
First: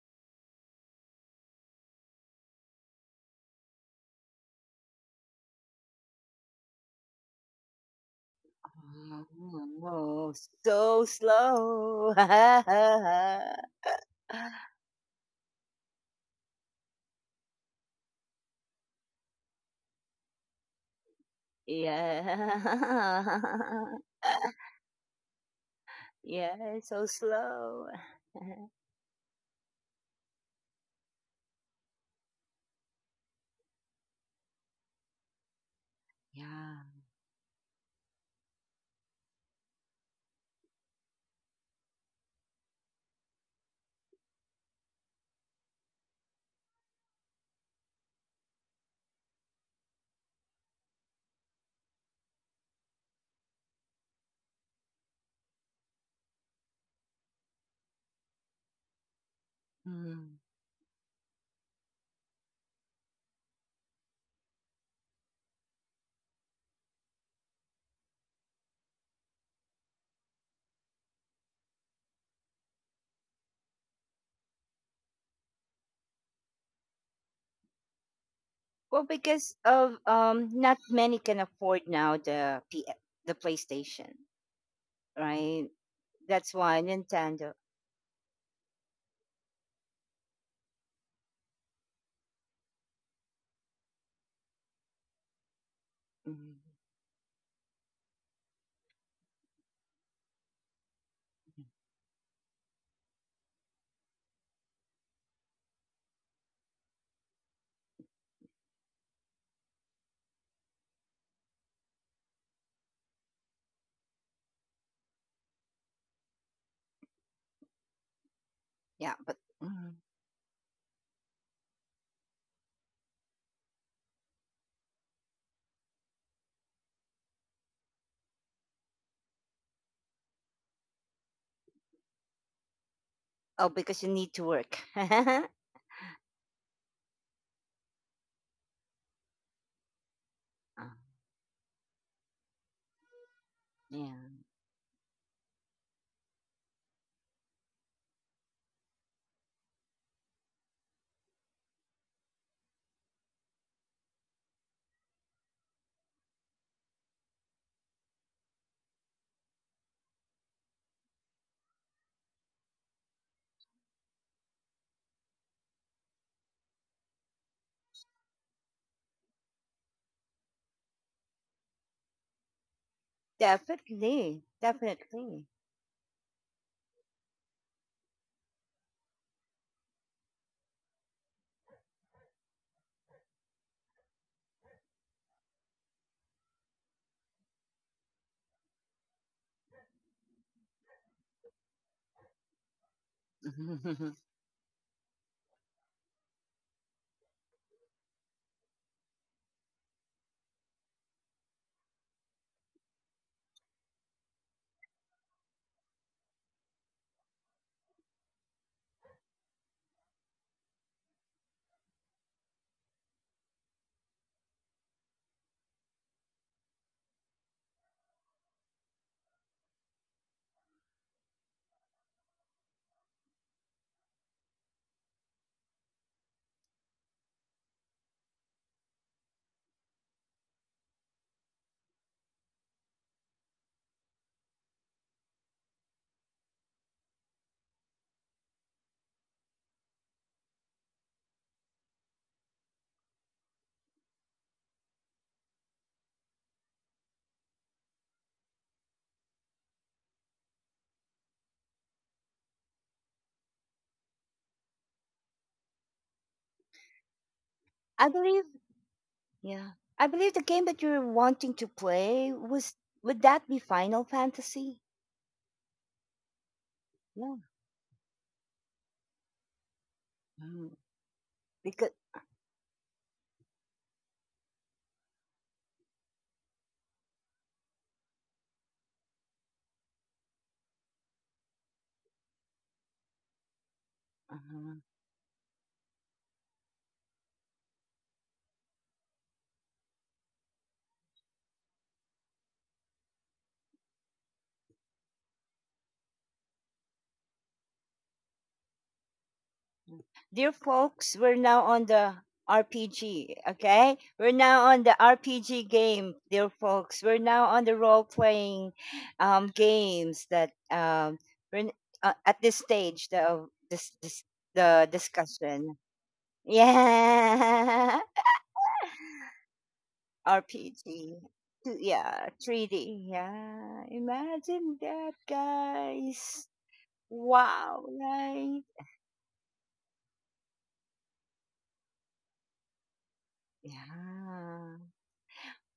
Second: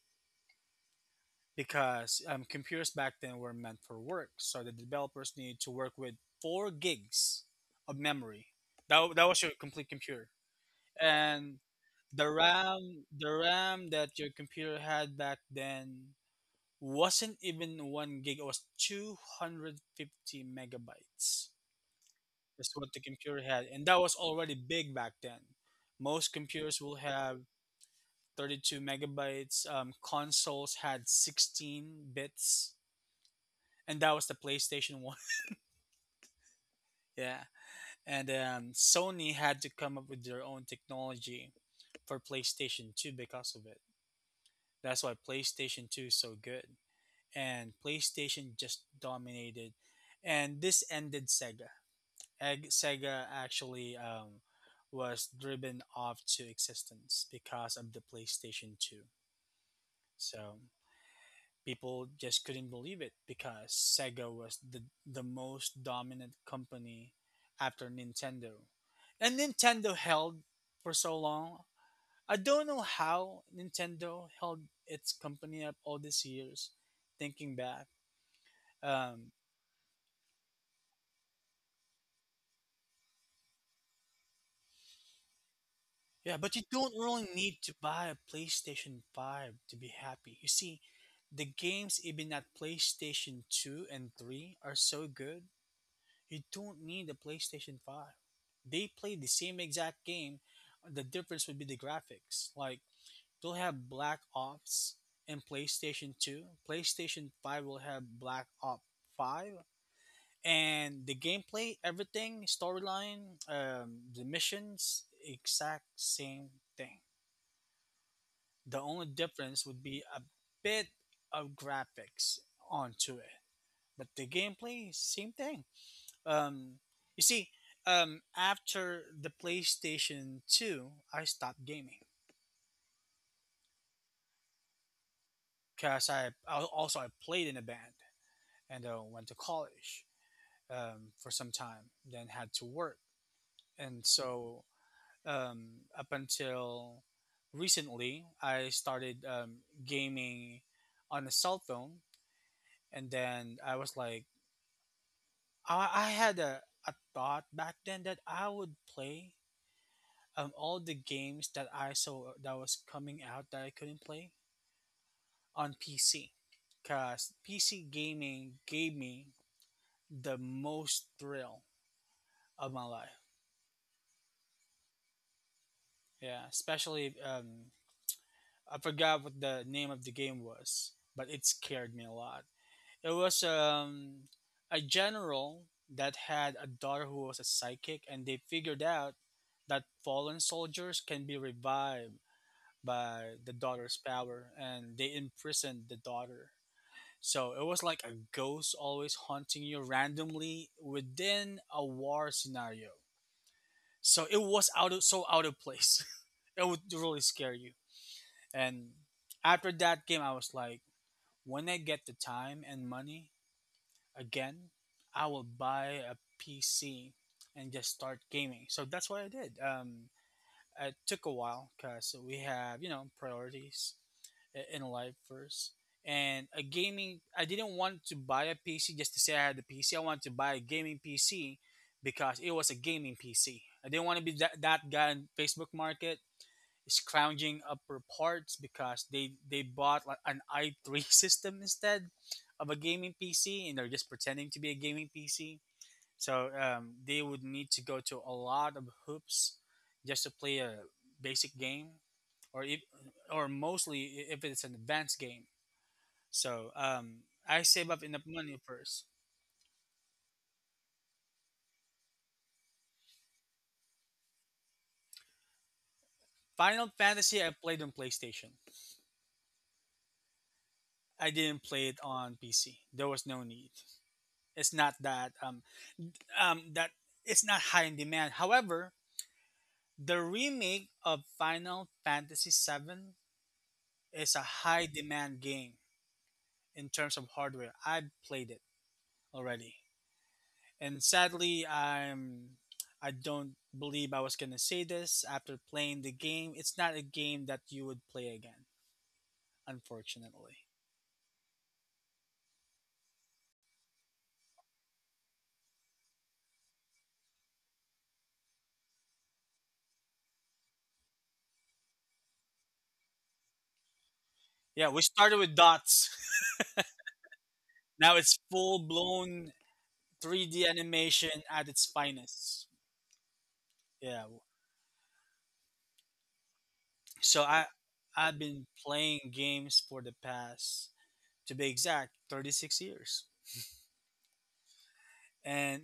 S2: because um, computers back then were meant for work. So the developers needed to work with four gigs of memory. That, that was your complete computer.
S1: Oh, so
S2: And
S1: slow.
S2: the RAM the RAM that your computer had back then wasn't even one gig. It was two hundred fifty megabytes. That's what the
S1: Yeah.
S2: computer had, and that was already big back then. Most computers
S1: Yeah,
S2: will
S1: so
S2: have
S1: slow.
S2: thirty-two megabytes. Um, consoles had sixteen bits, and that was the PlayStation one.
S1: Yeah.
S2: Yeah, and um, Sony had to come up with their own technology for PlayStation Two because of it. That's why PlayStation two is so good. And PlayStation just dominated. And this ended Sega. Eg- Sega actually um, was driven off to existence because of the PlayStation two.
S1: Mm.
S2: So people just couldn't believe it because Sega was the, the most dominant company after Nintendo. And Nintendo held for so long. I don't know how Nintendo held its company up all these years, thinking back.
S1: Well,
S2: Um,
S1: because of, um, not many can afford now the P- the PlayStation, right?
S2: yeah,
S1: That's
S2: but you
S1: why
S2: don't really
S1: Nintendo.
S2: need to buy a PlayStation five to be happy. You see, the games even at two and three are so good, you
S1: Mm,
S2: don't need a PlayStation five. They play the same exact game. The difference would be the graphics. Like, they'll have Black Ops in PlayStation two. PlayStation five will have Black Ops five and the gameplay, everything, storyline, um, the missions, exact same thing. The only
S1: yeah, but
S2: difference would
S1: mm,
S2: be a bit of graphics onto it, but the gameplay, same thing. Um, you see, um, after the PlayStation Two, I stopped gaming
S1: oh, because you need to work.
S2: because I, I also I played in a band and uh, went to college
S1: Ah,
S2: um, for some time, then had to work, and
S1: yeah,
S2: so, um, up until recently, I started um, gaming on a cell phone, and then I was like, I, I had a, a thought back then that I would play um, all the games that I saw that was coming out that I couldn't play on P C, cause P C gaming gave me the most thrill of my life.
S1: definitely, definitely.
S2: Yeah, especially, um, I forgot what the name of the game was, but it scared me a lot. It was um, a general that had a daughter who was a psychic, and they figured out that fallen soldiers can be revived by the daughter's power, and they imprisoned the daughter. So it was like a ghost always haunting you randomly within a war scenario. So it was out of so out of place. It would really scare you. And after that game, I was like, when I get the time and money, again, I will buy a P C and just start gaming. So that's what I did. Um, it took a while because we have, you know, priorities i- in life first. And a gaming, I didn't want to buy a P C just to say I had the P C. I wanted to buy a gaming P C because it was a gaming P C. I didn't want to be that, that guy in Facebook Market scrounging up for parts because they they bought like an i three system instead of a gaming P C, and they're just pretending to be a gaming P C. So um, they would need to go to a lot of hoops just to play a basic game, or if, or mostly i- if it's an advanced game. So um, I save up
S1: I
S2: enough
S1: believe.
S2: money first.
S1: Yeah, I believe the game that you're wanting to play was, would that be Final Fantasy?
S2: Final
S1: Yeah,
S2: Fantasy I played on PlayStation. I didn't play
S1: because.
S2: it on P C. There was no need. It's not that um, um, that it's not high in demand. However, the remake of Final Fantasy Final Fantasy seven is a high
S1: Uh-huh.
S2: demand game in terms of hardware. I've played it already, and sadly, I'm I don't believe I was gonna say this after playing the game. It's not a game that you would play again,
S1: Dear
S2: unfortunately.
S1: folks, we're now on the R P G, okay? We're now on the R P G game, dear folks. We're now on the role playing, um, games that, um, we're n- uh, at this stage of this, this,
S2: Yeah,
S1: the
S2: we started with
S1: discussion.
S2: dots.
S1: Yeah.
S2: Now it's full blown three D
S1: R P G.
S2: animation at
S1: Two-
S2: its
S1: Yeah,
S2: finest.
S1: three D. Yeah,
S2: Yeah,
S1: imagine that, guys.
S2: so I
S1: Wow,
S2: I've been
S1: right?
S2: playing games for the past, to be exact, thirty-six years.
S1: Yeah,
S2: And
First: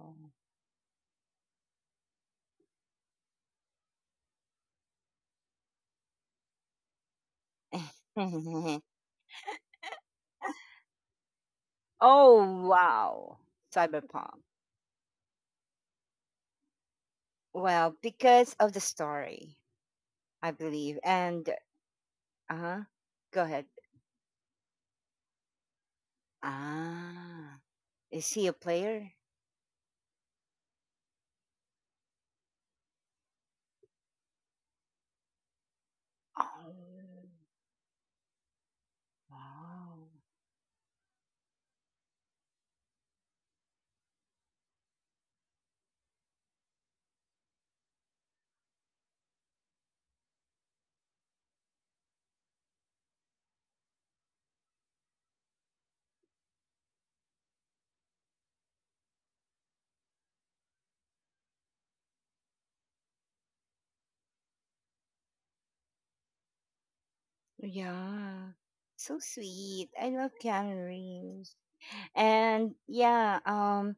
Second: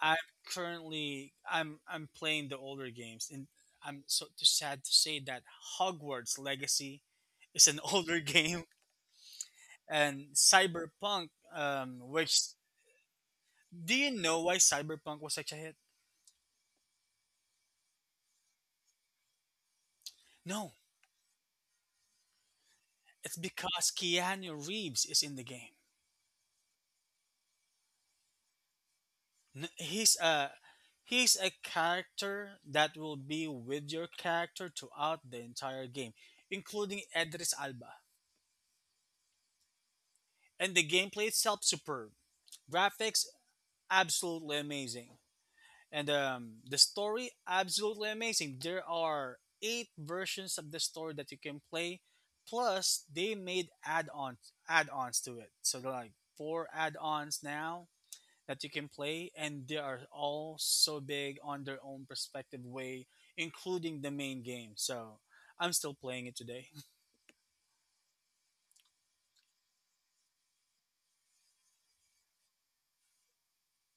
S2: I- I'm currently I'm I'm playing the older games, and I'm so t- sad to say that Hogwarts Legacy is an older game, and Cyberpunk, um, which,
S1: Oh, wow.
S2: do you know
S1: Cyberpunk.
S2: why Cyberpunk was such a hit?
S1: Well, because of the story, I
S2: No,
S1: believe. And, uh-huh.
S2: it's
S1: Go ahead.
S2: because Keanu Reeves is in the game.
S1: Ah, is he a player?
S2: N- he's a he's a character that will be with your character throughout the entire game, including
S1: Oh,
S2: Edris Alba.
S1: wow.
S2: And the gameplay itself superb. Graphics absolutely amazing. And um, the story absolutely amazing. There are eight versions of the story that you can play. Plus, they made add-ons add-ons to it. So there are like four add-ons now that you can play, and they are all so big on their own perspective way, including the main game. So I'm still playing it today.
S1: Yeah. So sweet. I love Keanu Reeves. And yeah, um,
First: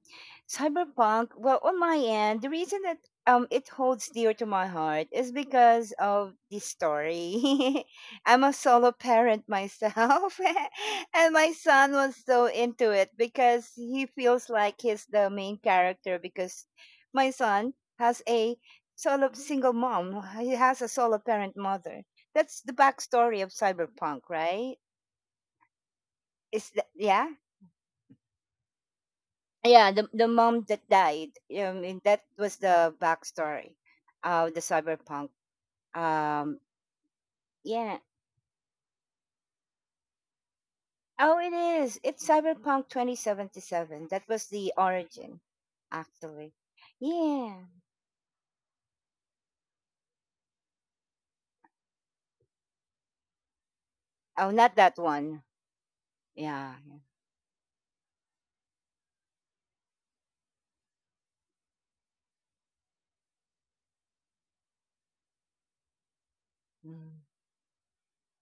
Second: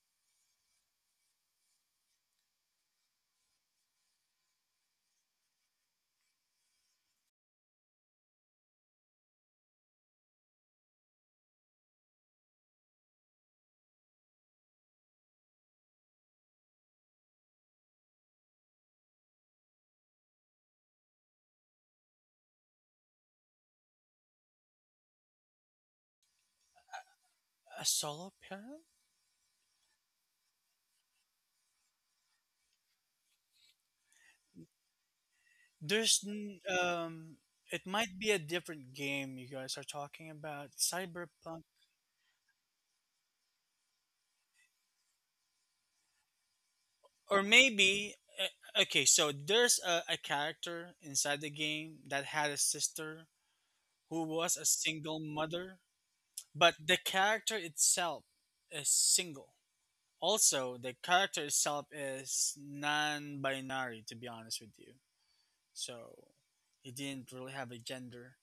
S1: Cyberpunk, well, on my end, the reason that, um, it holds dear to my heart is because of the story. I'm a solo parent myself, and my son was so into it because he feels like he's the main character. Because my son has a solo single mom, he has a solo parent mother. That's the backstory of Cyberpunk, right? Is that, yeah?
S2: A solo parent?
S1: Yeah, the the mom that died. Um, and that was the backstory of the cyberpunk.
S2: There's
S1: Um,
S2: n- um, it
S1: yeah.
S2: might be a different game you guys are talking about,
S1: Oh, it
S2: Cyberpunk,
S1: is. It's cyberpunk twenty seventy seven. That was the origin, actually.
S2: or
S1: Yeah.
S2: maybe uh, okay. So there's a, a character inside the game that had a sister who
S1: Oh,
S2: was a
S1: not that
S2: single
S1: one.
S2: mother, but
S1: Yeah.
S2: the character itself is single. Also, the character itself is non-binary. To be honest with you, so he
S1: Mm.
S2: didn't really have a gender.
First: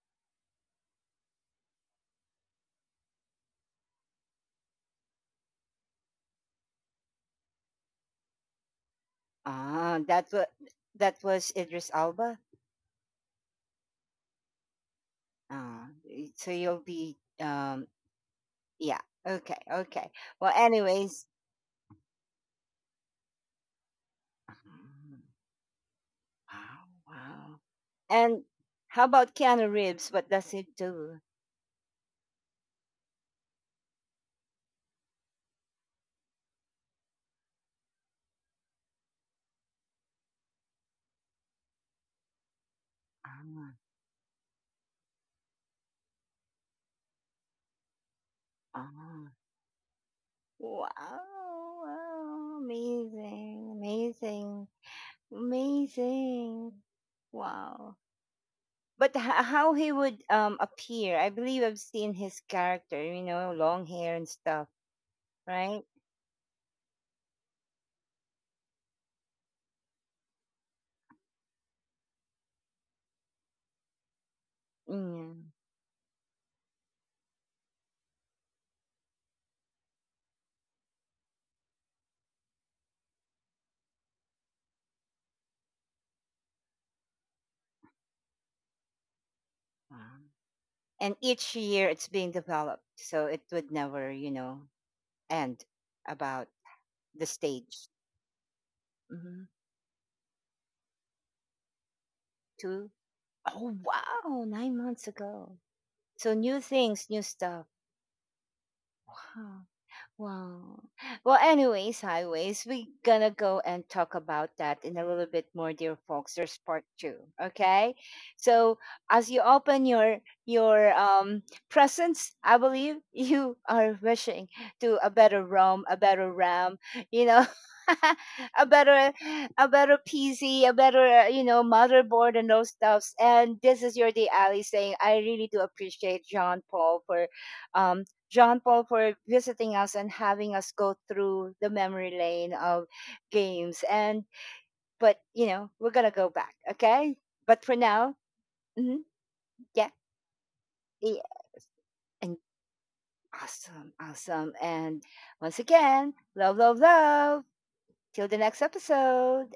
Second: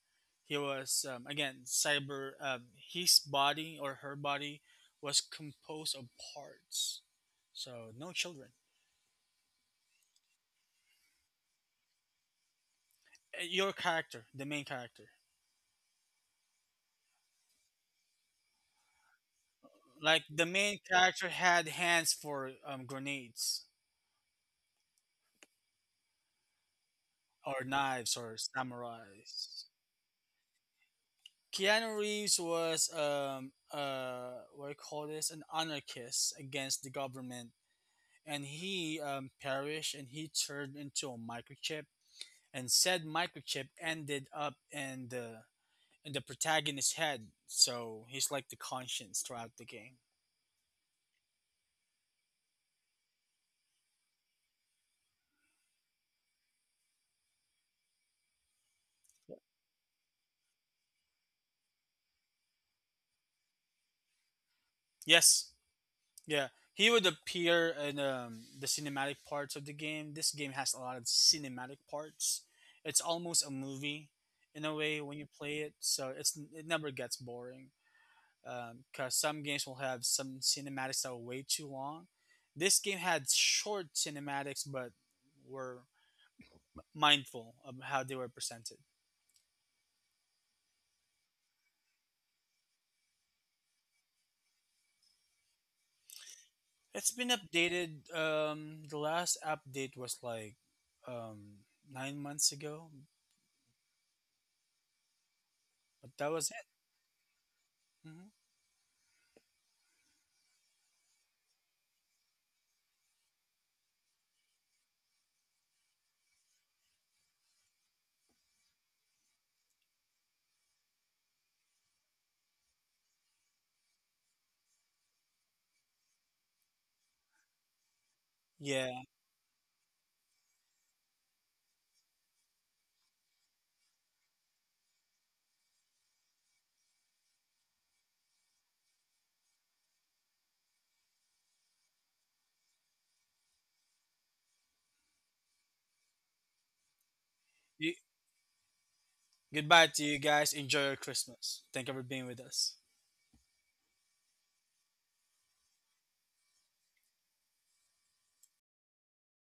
S2: He was um, again cyber. Um, his body or her body was composed of parts. So no children.
S1: Ah, that was, that was Idris Alba.
S2: Uh, Your character, the main character,
S1: Ah, y- so you'll be um. Yeah. Okay. Okay.
S2: like the
S1: Well,
S2: main
S1: anyways.
S2: character had hands for um, grenades
S1: Ah, wow.
S2: or knives or
S1: And how about
S2: samurais.
S1: Keanu Reeves? What does he do?
S2: Keanu Reeves was um uh what do you call this, an anarchist against the government, and he um, perished and he turned into a microchip, and said microchip
S1: Ah,
S2: ended up in the in the protagonist's head, so he's like the conscience
S1: ah.
S2: throughout the game.
S1: Wow, wow, amazing, amazing, amazing. Wow. But h- how he would um appear? I believe I've seen his character, you know, long hair and stuff,
S2: Yes,
S1: right?
S2: yeah, he would appear in um, the cinematic parts of the game. This game has a lot of cinematic parts. It's almost a movie in a way when you
S1: Yeah.
S2: play it, so it's it never gets boring um, because some games will have some cinematics that are way too long. This game had short cinematics, but were mindful of how they were presented.
S1: Wow. And each year it's being developed, so it would never, you know, end about
S2: It's
S1: the
S2: been
S1: stage.
S2: updated. Um, the last
S1: Mm-hmm.
S2: update was like um, nine months ago,
S1: Oh wow, nine months ago.
S2: but that
S1: So
S2: was
S1: new
S2: it.
S1: things, new stuff.
S2: Hmm.
S1: Wow. Wow. Well, anyways, highways, we gonna go and talk about that in a little bit more, dear folks. There's part two. Okay. So as you open your your um presents, I believe you are wishing to a better ROM, a better Ram, you know. A
S2: Yeah.
S1: better, a better P C, a better uh, you know motherboard and those stuffs. And this is your day, Ali, saying I really do appreciate John Paul for, um John Paul for visiting us and having us go through the memory lane of games. And but you know we're gonna go back, okay? But for
S2: You,
S1: now, mhm,
S2: goodbye
S1: yeah,
S2: to you guys. Enjoy your
S1: yes,
S2: Christmas. Thank you for being
S1: and
S2: with us.
S1: awesome, awesome. And once again, love, love, love. Till the next episode.